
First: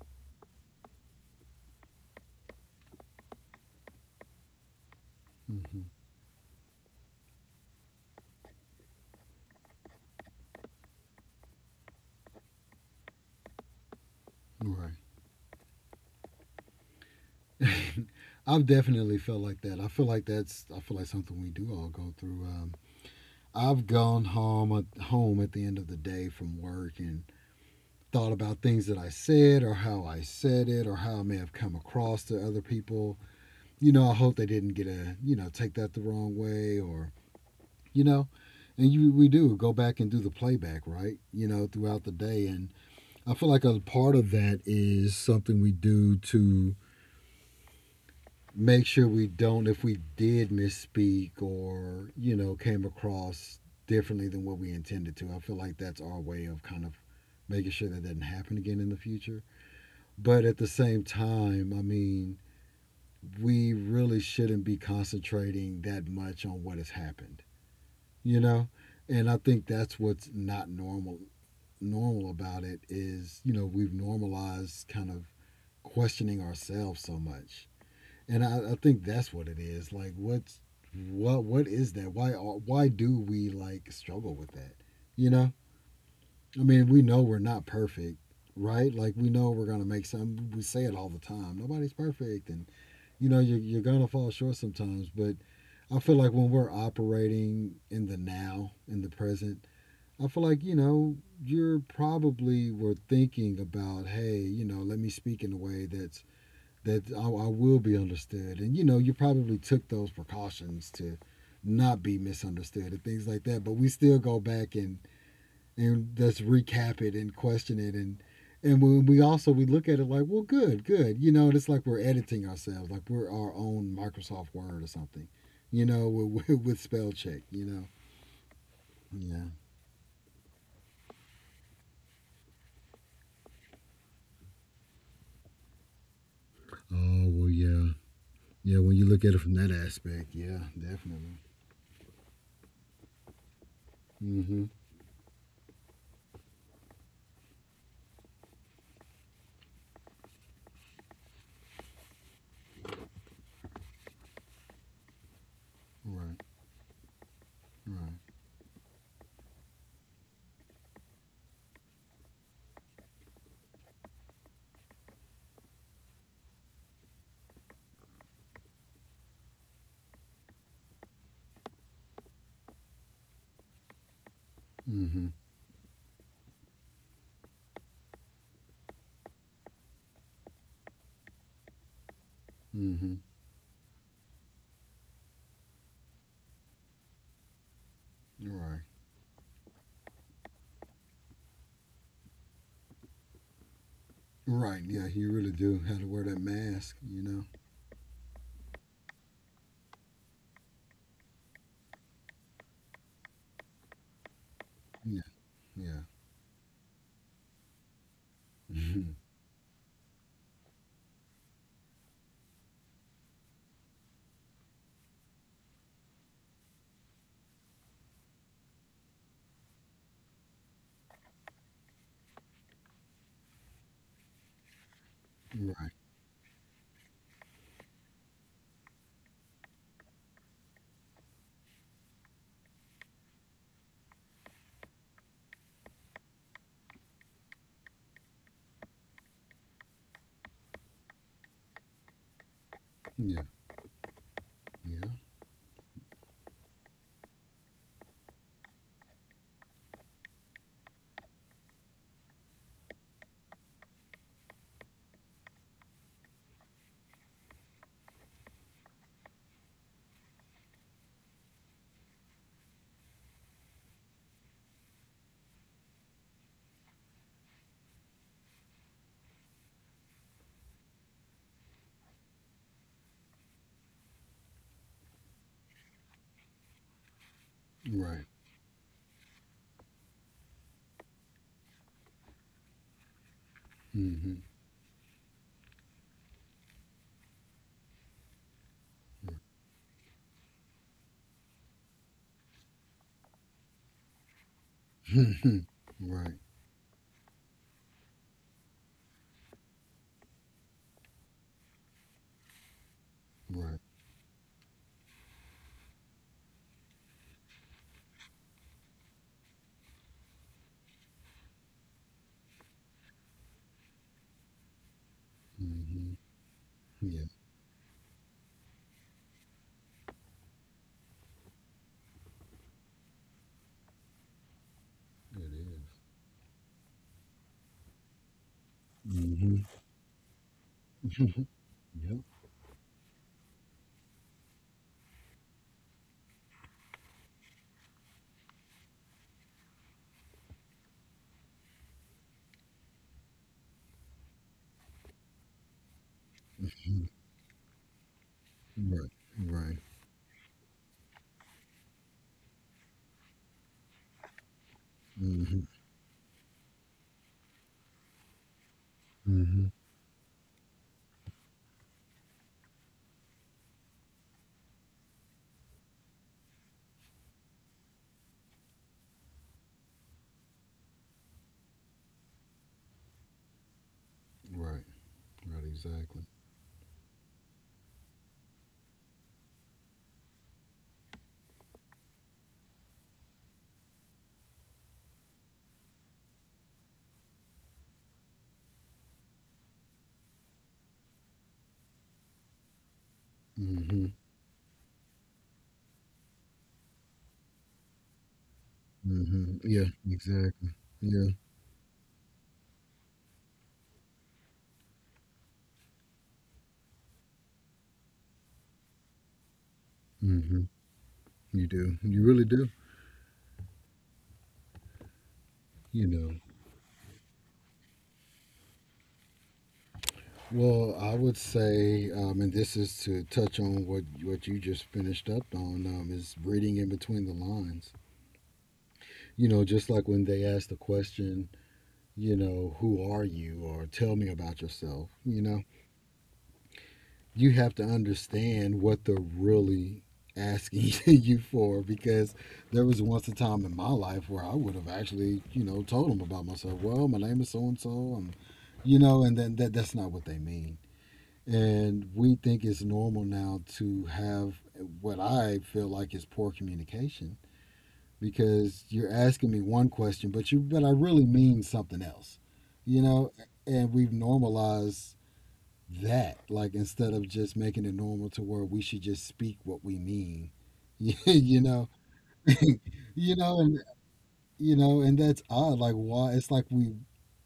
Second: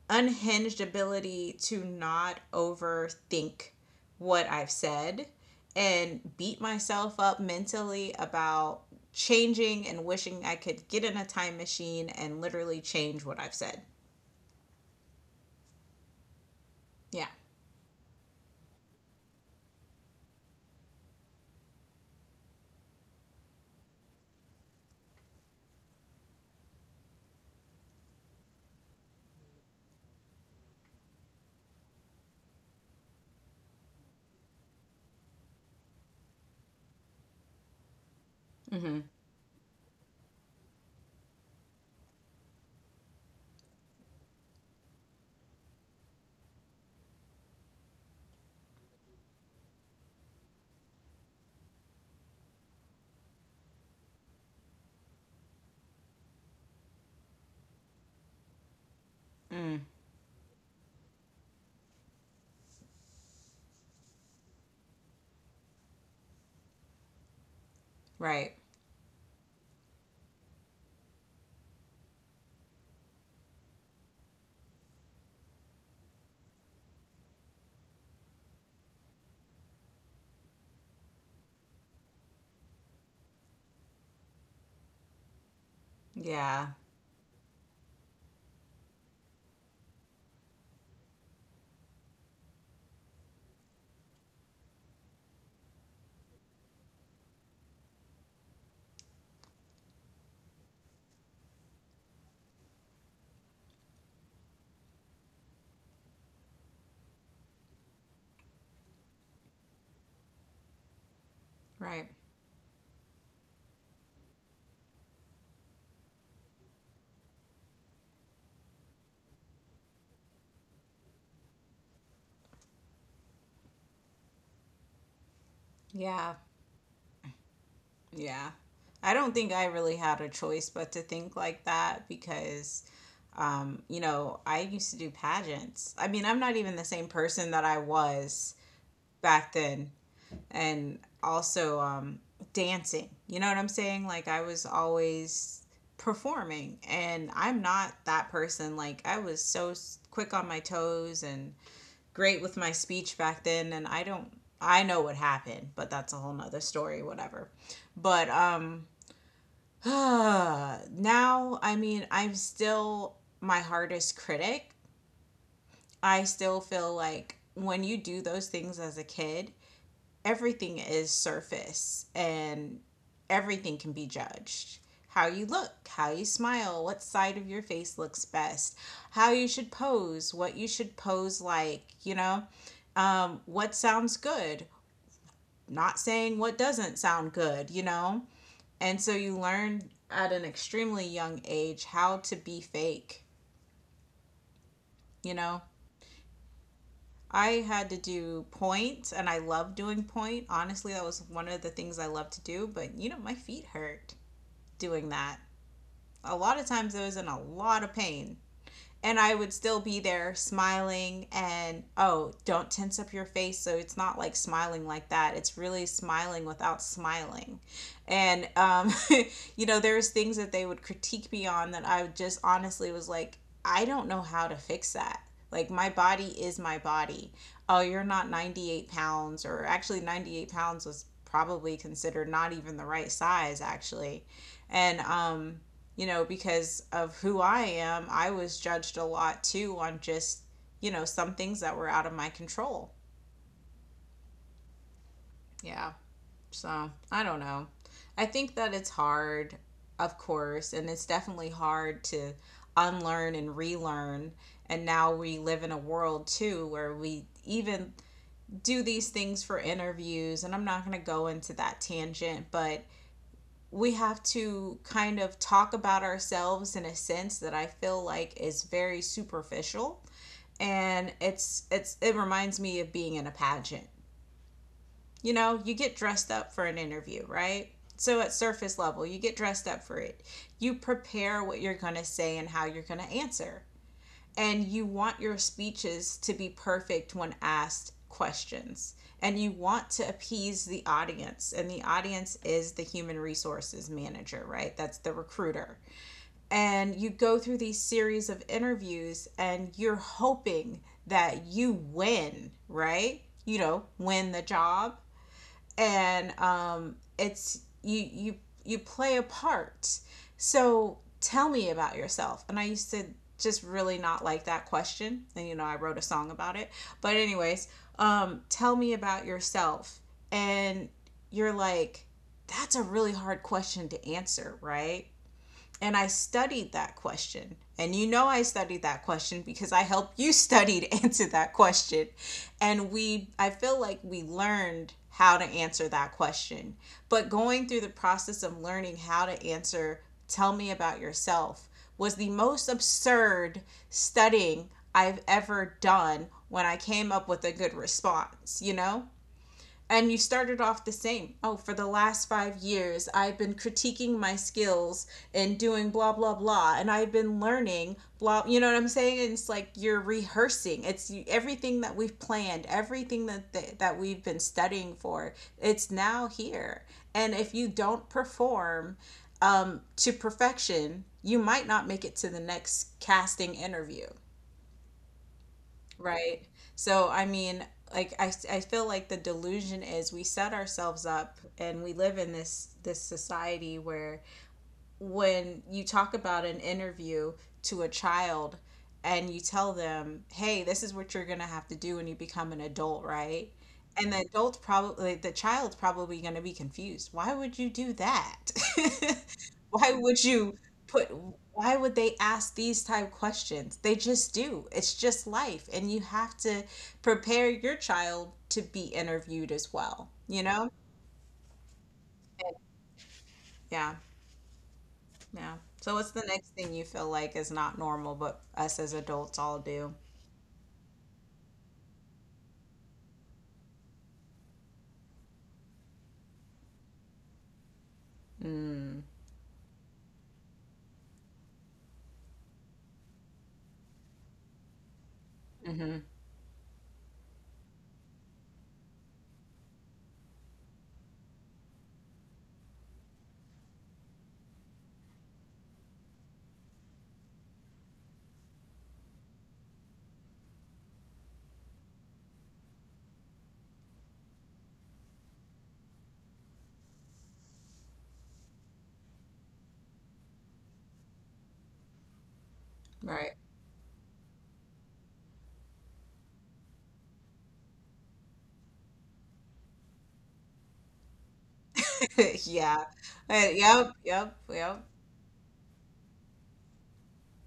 S1: unhinged ability to not overthink what I've said
S2: hmm
S1: and beat myself up mentally about changing and wishing I could get in a time machine and literally change what I've said.
S2: Right.
S1: Yeah.
S2: I've definitely felt like that. I feel like that's I feel like something we do all go through. I've gone home at the end of the day from work and thought about things that I said or how I said it or how I may have come across to other people. You know, I hope they didn't get a you know take that the wrong way or you know, and
S1: Mm-hmm.
S2: you we do go back and do the playback right you know throughout the day. And I feel like a part of that is something we do to make sure we don't if we did misspeak or you know came across differently than what we intended to. I feel like that's our way of kind of making sure that doesn't happen again in the future.
S1: Mm,
S2: But at the same time I mean we really shouldn't be concentrating that much on what has happened, you
S1: right.
S2: know. And I think that's what's not normal about it is you know we've normalized kind of questioning ourselves so much. And I think that's what it is. Like, what is that? Why do we like struggle with that? You know, I
S1: Yeah.
S2: mean, we know we're not perfect, right? Like, we know we're gonna make some. We say it all the time. Nobody's perfect, and you know, you're gonna fall short sometimes. But I feel like when we're operating in the now, in the present, I feel like you know, you're probably were thinking about, hey, you know, let me speak in a way that's that I will be understood. And you know, you probably took those precautions to not
S1: Right.
S2: be misunderstood and things like that. But we still go back and just recap it and question it and when we look at it like, well, good. You know, it's like we're editing ourselves, like we're our own Microsoft Word or something. You know,
S1: Yeah.
S2: with, with spell check. You know.
S1: Yeah. I don't
S2: Yeah.
S1: think I really had a choice but to think like that because, you know, I used to do pageants. I mean, I'm not even the same
S2: Oh
S1: person
S2: well,
S1: that I
S2: yeah,
S1: was
S2: yeah. When you look at it
S1: back
S2: from that
S1: then.
S2: aspect, yeah,
S1: And
S2: definitely.
S1: also, dancing. You know what I'm saying? Like I was
S2: Mm-hmm.
S1: always performing, and I'm not that person. Like I was so quick on my toes and great with my speech back then, and I don't, I know what happened, but that's a whole
S2: Right.
S1: nother story, whatever.
S2: Right.
S1: But now I mean I'm still my hardest critic. I still feel like when you do those things as a kid, everything is surface and everything can be judged. How
S2: Mm-hmm.
S1: you look, how you smile, what side of your face looks best, how you should pose, what you should pose like, you know,
S2: Mm-hmm.
S1: what sounds good, not saying what doesn't sound good, you know.
S2: Right.
S1: And so you learn at an extremely young age how to be fake,
S2: Right. Yeah,
S1: you
S2: you really
S1: know.
S2: do have to wear that mask, you know?
S1: I had to do point, and I love doing point. Honestly, that was one of the things I love to do, but you know, my feet hurt doing
S2: Yeah.
S1: that.
S2: Yeah.
S1: A lot of times I was in a lot of pain, and
S2: Mhm.
S1: I would still be there smiling and oh, don't tense up your face so it's not like smiling like that. It's really smiling without smiling. And you know, there's things that they would critique me on that I just honestly was like, I don't know how to fix that. Like my
S2: Right.
S1: body is my body. Oh, you're not 98 pounds, or actually 98 pounds was probably considered not even the right size actually. And you know, because of who I am, I was judged a lot too on just, you know, some things that were out of my control.
S2: Yeah. Yeah.
S1: Yeah. So I don't know. I think that it's hard, of course, and it's definitely hard to unlearn and relearn. And now we live in a world too where we even do these things for interviews. And I'm not going to go into that tangent, but we have to kind of talk about ourselves in a sense that I feel like is very superficial, and it's it reminds me of being in a pageant. You know, you get dressed up for an interview, right? So
S2: Right.
S1: at surface level, you get dressed up for it. You prepare what you're going to say and how you're going to answer,
S2: Mm-hmm.
S1: and you want your speeches to be perfect when asked questions, and you want to appease the audience, and the audience is the human resources manager, right? That's the recruiter.
S2: right.
S1: And you go through these series of interviews and you're hoping that you win, right? You know,
S2: Right.
S1: win the job. And it's you play a part. So tell me about yourself. And I used to just really not like that question, and you know I wrote a
S2: hmm
S1: song about it. But
S2: Yeah,
S1: anyways, tell me about yourself, and you're like, that's a really hard question to answer, right?
S2: it
S1: And I
S2: is.
S1: studied that question. And you know, I studied that question
S2: Mm-hmm.
S1: because I helped you study to answer that question.
S2: yep.
S1: And I feel like we learned how to answer that question. But going through the process of learning how to answer, tell me about yourself, was the most absurd studying I've ever done when I came
S2: Mhm.
S1: up with a good response, you know?
S2: Right. Right.
S1: And you started off the same. Oh, for the last 5 years, I've been critiquing my skills and
S2: hmm
S1: doing blah, blah, blah. And I've been learning blah, you know what I'm saying? And it's like
S2: hmm
S1: you're rehearsing. It's everything that we've planned, everything that, that we've been studying for, it's now here. And if you don't perform to perfection, you might not make it to the next casting interview.
S2: Right. Right. Exactly.
S1: Right. So, I mean, like I feel like the delusion is we set ourselves up and we live in this society where when you talk about an interview to a child and you tell them, hey, this is what you're going to have to do when you become an adult, right?
S2: hmm
S1: And the adult probably, the child's probably going to be confused. Why would you do that?
S2: hmm Yeah.
S1: Why would you
S2: Exactly.
S1: put,
S2: Yeah.
S1: why would they ask these type questions? They just do. It's just life. And you have to prepare your child to be interviewed as well, you
S2: hmm
S1: know?
S2: You do. You really do.
S1: Yeah. Yeah. So
S2: You
S1: what's the
S2: know.
S1: next thing you feel like is not normal, but us as adults all do?
S2: Well, I would say, and this is to touch on what you just finished up on, is reading in between the lines. You know, just like when they ask the question, you know, who are you, or tell me about yourself. You know, you have to understand what they're really asking you for, because there was once a time in my life where I would have actually, you know, told them about myself. Well, my name is so and so. I'm, you know, and then that's not what they mean. And we think it's normal now to have what I feel like is poor communication because you're asking me one question, but I really mean something else, you
S1: Right.
S2: know. And we've normalized that, like instead of just making it normal to where we should just speak what we mean, you know,
S1: Yeah.
S2: you know, and
S1: Yep. Yep.
S2: you
S1: Yep.
S2: know, and that's odd. Like why? It's like we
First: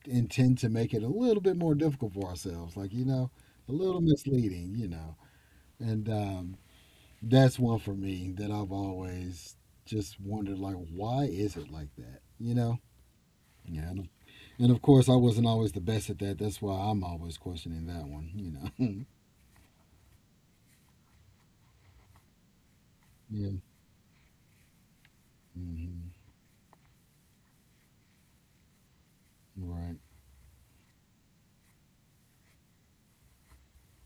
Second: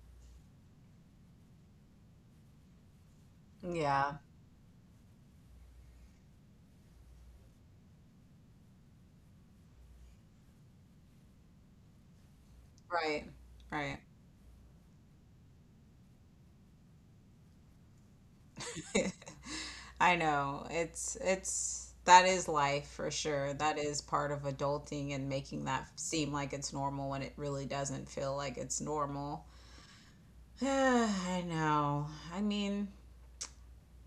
S2: intend to make it a little bit more difficult for ourselves, like you know, a little
S1: Yeah.
S2: misleading, you know, and that's one for me that I've always just wondered like why is it like that, you know.
S1: Right.
S2: Yeah
S1: Right.
S2: and of course I wasn't always the best at that, that's why I'm always questioning that one, you know.
S1: I know. It's that is life for sure.
S2: yeah
S1: That is part of adulting and making that
S2: hmm
S1: seem like it's normal when it really doesn't feel like it's normal.
S2: right
S1: I know. I mean,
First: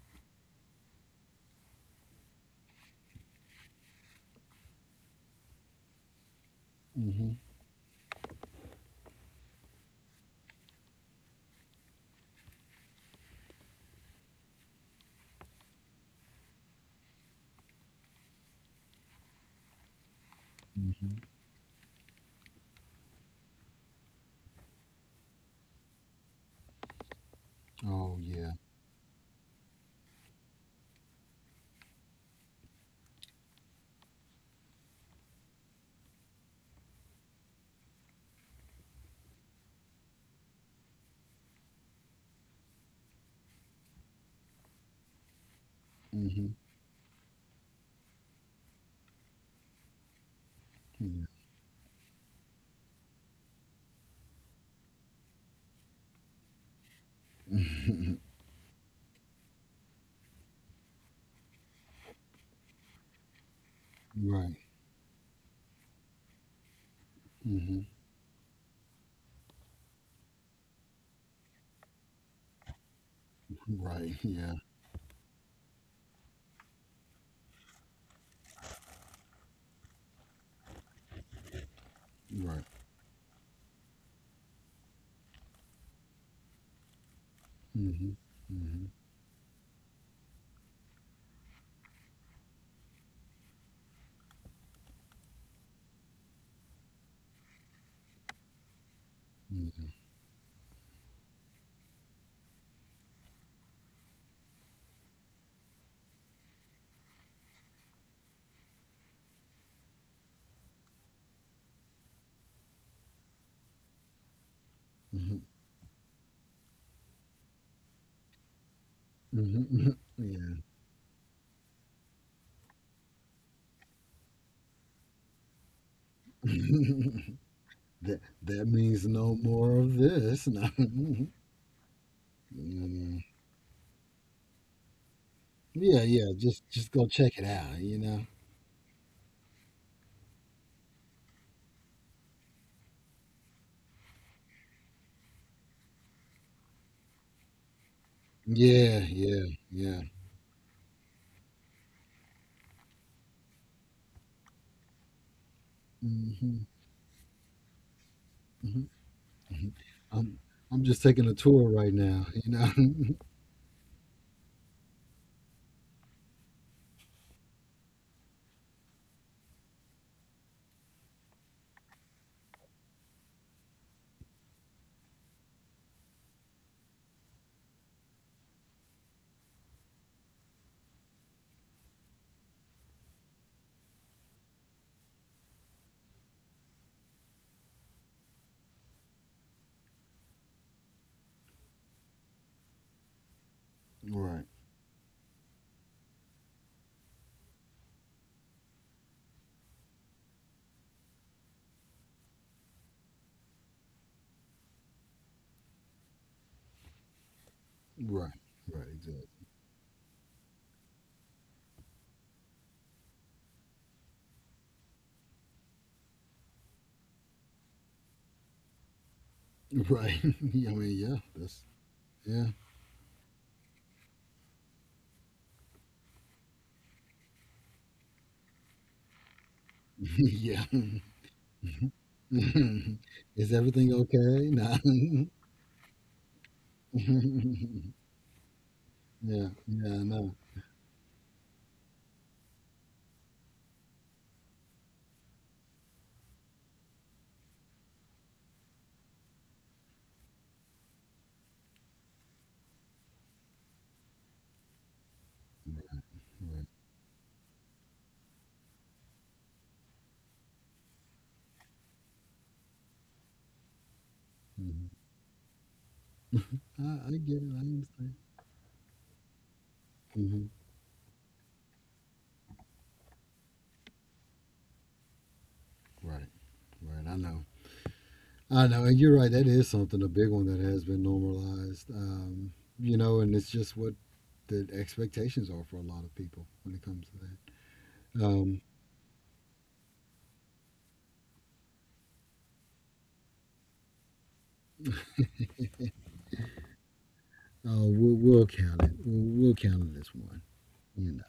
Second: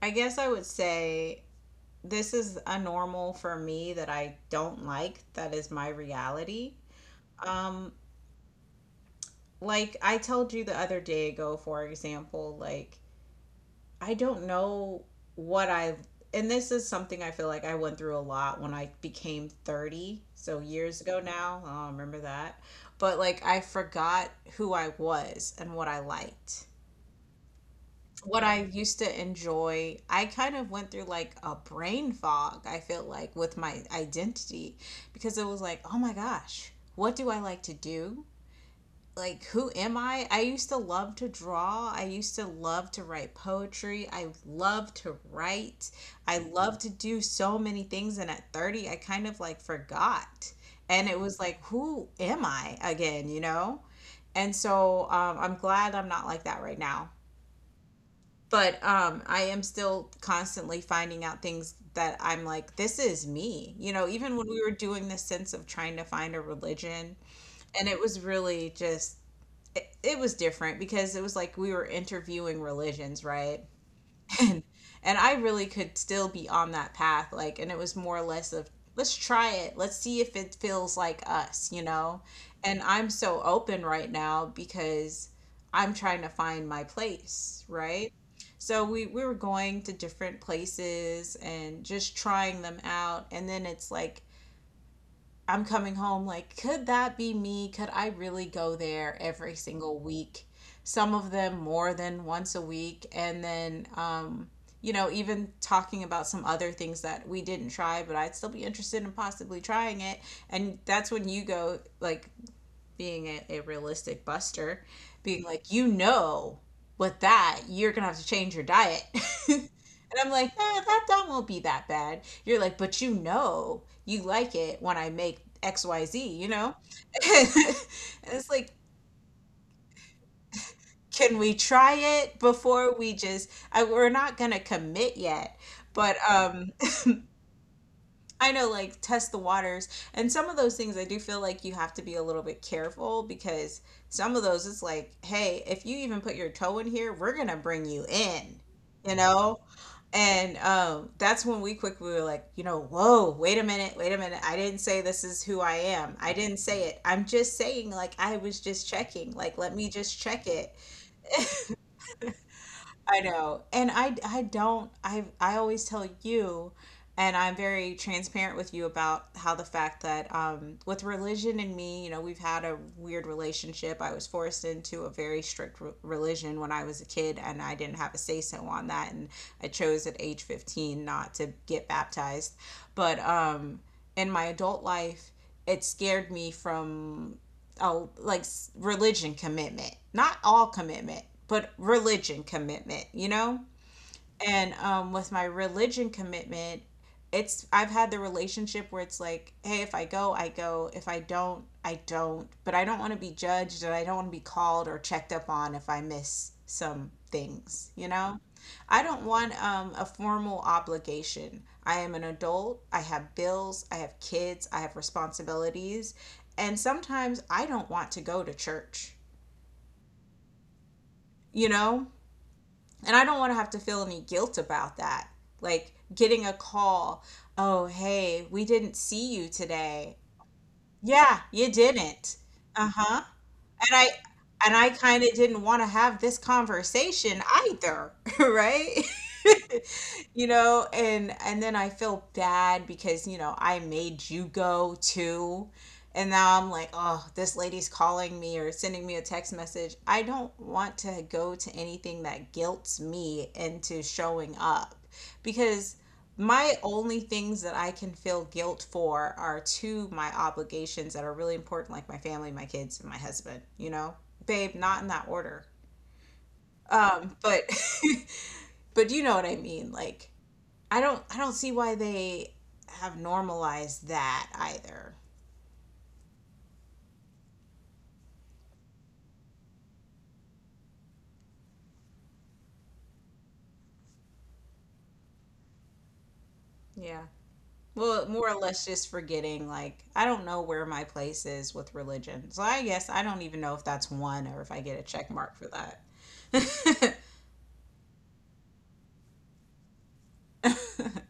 S1: I guess I would say this is a normal for me that I don't like. That is my reality.
S2: hmm
S1: Um, like I told you the other day ago, for example, like I don't know what I, and this is something I feel like I went through a lot when I became 30, so years
S2: hmm
S1: ago now. I don't remember that. But like I forgot who I was and what I liked,
S2: oh
S1: what
S2: yeah
S1: I used to enjoy. I kind of went through like a brain fog, I feel like, with my identity, because it was like, oh my gosh, what do I like to do? Like, who am I? I used to love to draw. I used to love to write poetry. I love to write. I
S2: hmm
S1: love to do so many things. And at 30, I kind of like forgot. And it
S2: yeah.
S1: was like, who am I again, you know? And so I'm glad I'm not like that right now, but I am still constantly finding out things that I'm like this is me, you know, even when
S2: right
S1: we were doing this sense of trying to find a religion.
S2: hmm
S1: And it was really just, it was different because it was like we were interviewing religions, right?
S2: right yeah
S1: and and I really could still be on that path, like, and it was more or less of let's try it, let's see if it feels like us, you know.
S2: right
S1: And I'm so open right now because I'm trying to find my place,
S2: hmm
S1: right? So
S2: hmm
S1: we were going to different places and just trying them out, and then it's like I'm coming home like, could that be me? Could I really go there every
S2: yeah.
S1: single week? Some of them more than once a week. And then, you know, even talking about some other things that we didn't try, but I'd still be interested in possibly trying it. And that's when you go, like, being a realistic buster, being
S2: hmm
S1: like, you know, with that, you're going to have to change your diet. and
S2: hmm
S1: I'm like, eh,
S2: yeah
S1: that won't be that bad. You're like, but you know, you like it when I make XYZ, you know? and
S2: that
S1: it's
S2: that
S1: like,
S2: means no more of this no. Mm-hmm.
S1: can we try it before we
S2: Mm-hmm.
S1: just, I, we're not going to commit yet.
S2: Yeah,
S1: But
S2: yeah.
S1: um,
S2: Just go check it out. You know.
S1: I know, like test the waters, and some of those things I do feel like you have to be a little bit careful because some of those it's like, hey, if you even put your toe in here, we're gonna bring you in,
S2: Yeah,
S1: you
S2: yeah,
S1: know.
S2: yeah.
S1: And that's when we quickly were like, you know, whoa, wait a minute, wait a minute. I didn't say this is who I am. I didn't
S2: Mm-hmm,
S1: say it. I'm just saying, like, I was
S2: hmm
S1: just checking. Like,
S2: hmm
S1: let me just
S2: I'm
S1: check it.
S2: I'm just taking a tour right now. You know.
S1: I know. And I don't I always tell you and I'm very transparent with you about how the fact that with religion and me, you know, we've had a weird relationship. I was forced into a very strict religion when I was a kid and I didn't have a say so on that and I chose at age 15 not to get baptized. But in my adult life, it scared me from oh like religion commitment, not all commitment, but religion commitment, you know.
S2: right,
S1: And with my religion commitment, it's I've had the relationship where it's like, hey, if I go, I go. If I don't, I don't. But I don't want to be judged and I don't want to be called or checked up on if I miss some things, you
S2: right,
S1: know.
S2: right.
S1: I don't
S2: Exactly.
S1: want a formal obligation. I am an adult. I have bills, I have kids, I have responsibilities, and sometimes I don't want to go to church,
S2: Right. I mean, yeah. That's
S1: you know,
S2: yeah,
S1: and I don't want to have to feel any guilt about that. Like getting a call, oh, hey, we didn't see you today.
S2: yeah.
S1: Yeah, you didn't. Uh huh.
S2: Is everything
S1: And I,
S2: okay?
S1: and
S2: Nah.
S1: I kind of didn't want to have this conversation either, right?
S2: yeah, yeah. I know.
S1: And then I feel bad because I made you go too, and now I'm like, oh, this lady's calling me or sending me a text message. I don't want to go to anything that guilts me into showing up because
S2: Right.
S1: my only things that I can feel guilt for are to my obligations that are really important, like my family, my kids, and my husband, you know, babe,
S2: hmm
S1: not in that order.
S2: I get it. I
S1: But
S2: understand.
S1: but you know what I mean, like
S2: Hmm
S1: I don't see why they have normalized that either.
S2: Right, right. I know. I know, and you're right. That is something a big one that has been normalized. You know, and it's just what the expectations are for a lot of people when it comes to
S1: Yeah.
S2: that.
S1: Well, more or
S2: Um,
S1: less just forgetting, like I don't know where my place is with religion. So I guess I don't even know if that's one or if I get a check mark for that.
S2: we'll count it. We'll count it as one. You know,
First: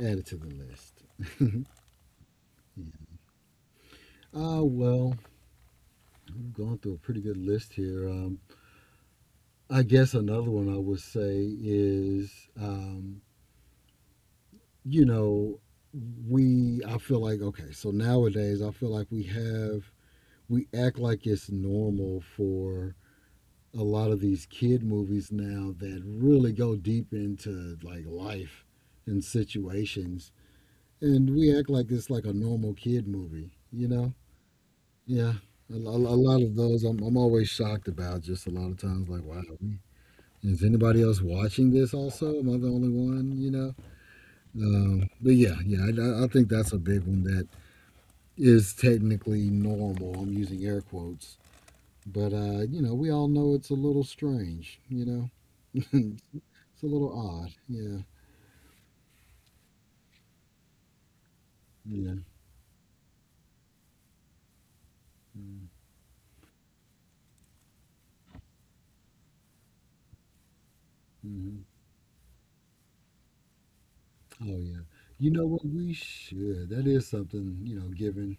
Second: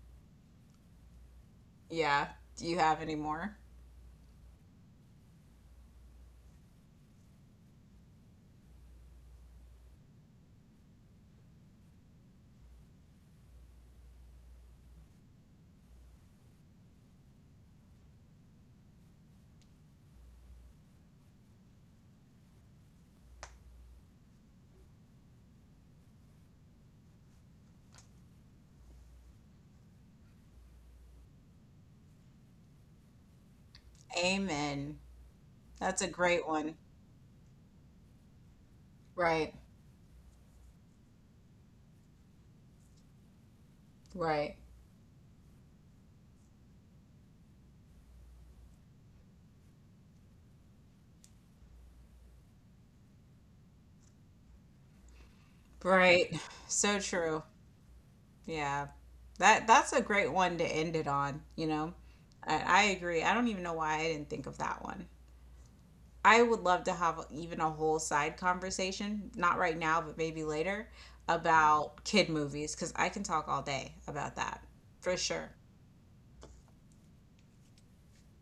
S2: add it to the list. yeah.
S1: Yeah. Do you have any more?
S2: Well, we've gone through a pretty good list here. I guess another one I would say is, um, you know, we. I feel like okay. So nowadays, I feel like we act like it's normal for a lot of these kid movies now that really go deep into like life and situations and we act like it's like a normal kid movie, you know.
S1: Amen.
S2: Yeah, a, lo-
S1: That's a
S2: a lot
S1: great
S2: of
S1: one.
S2: those I'm always shocked about just a lot of times like wow,
S1: Right.
S2: is anybody else watching this, also am I the only one, you know.
S1: Right.
S2: But yeah, I think that's a big one that is technically normal, I'm using air quotes. But you know, we all know it's a little strange. You know,
S1: Right.
S2: it's a
S1: So
S2: little
S1: true.
S2: odd. Yeah,
S1: Yeah. That that's a great one to end it on, you know.
S2: yeah.
S1: I agree. I don't even know why I didn't think of that one. I would love to have even a whole side conversation, not right now, but maybe later,
S2: Mm-hmm.
S1: about kid movies because I can talk all day about
S2: Oh
S1: that
S2: yeah.
S1: for
S2: You know
S1: sure.
S2: what? We should. That is something. You know, given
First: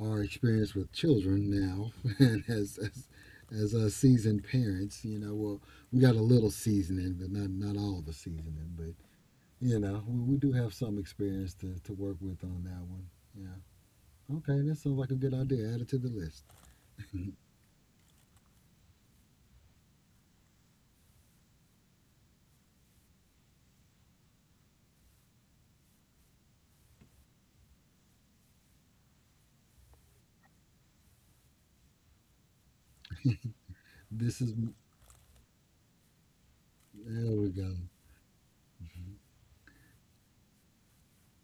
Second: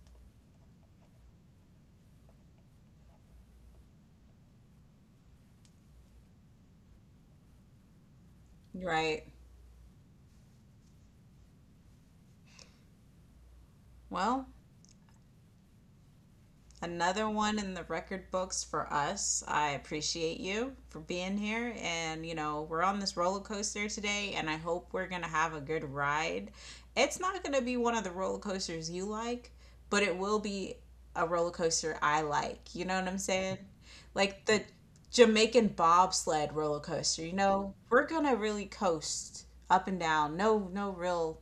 S2: our experience with children now, and as seasoned parents, you know, well, we got a little seasoning, but not all the seasoning. But
S1: Right.
S2: you know, we do have some experience to work with on that one. Yeah.
S1: Well,
S2: Okay, that sounds like a good idea. Add it to the list.
S1: another one in the record books for us. I appreciate you for being here. And, you know, we're on this roller coaster today, and I hope we're going to have a good ride. It's not going to be one of the roller coasters you like, but it will be a roller coaster I like. You know what I'm saying?
S2: This
S1: Like
S2: is
S1: the Jamaican bobsled roller coaster. You
S2: there we go.
S1: know, we're going to really coast up and down. No, no real,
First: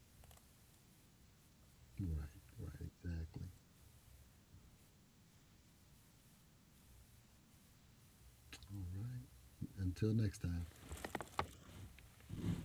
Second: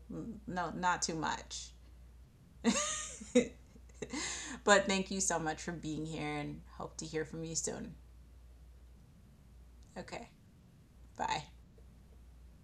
S1: no, not too much.
S2: Right, right, exactly.
S1: But thank you so much for being here and hope to hear from you soon.
S2: All right. Until
S1: Okay,
S2: next time.
S1: bye.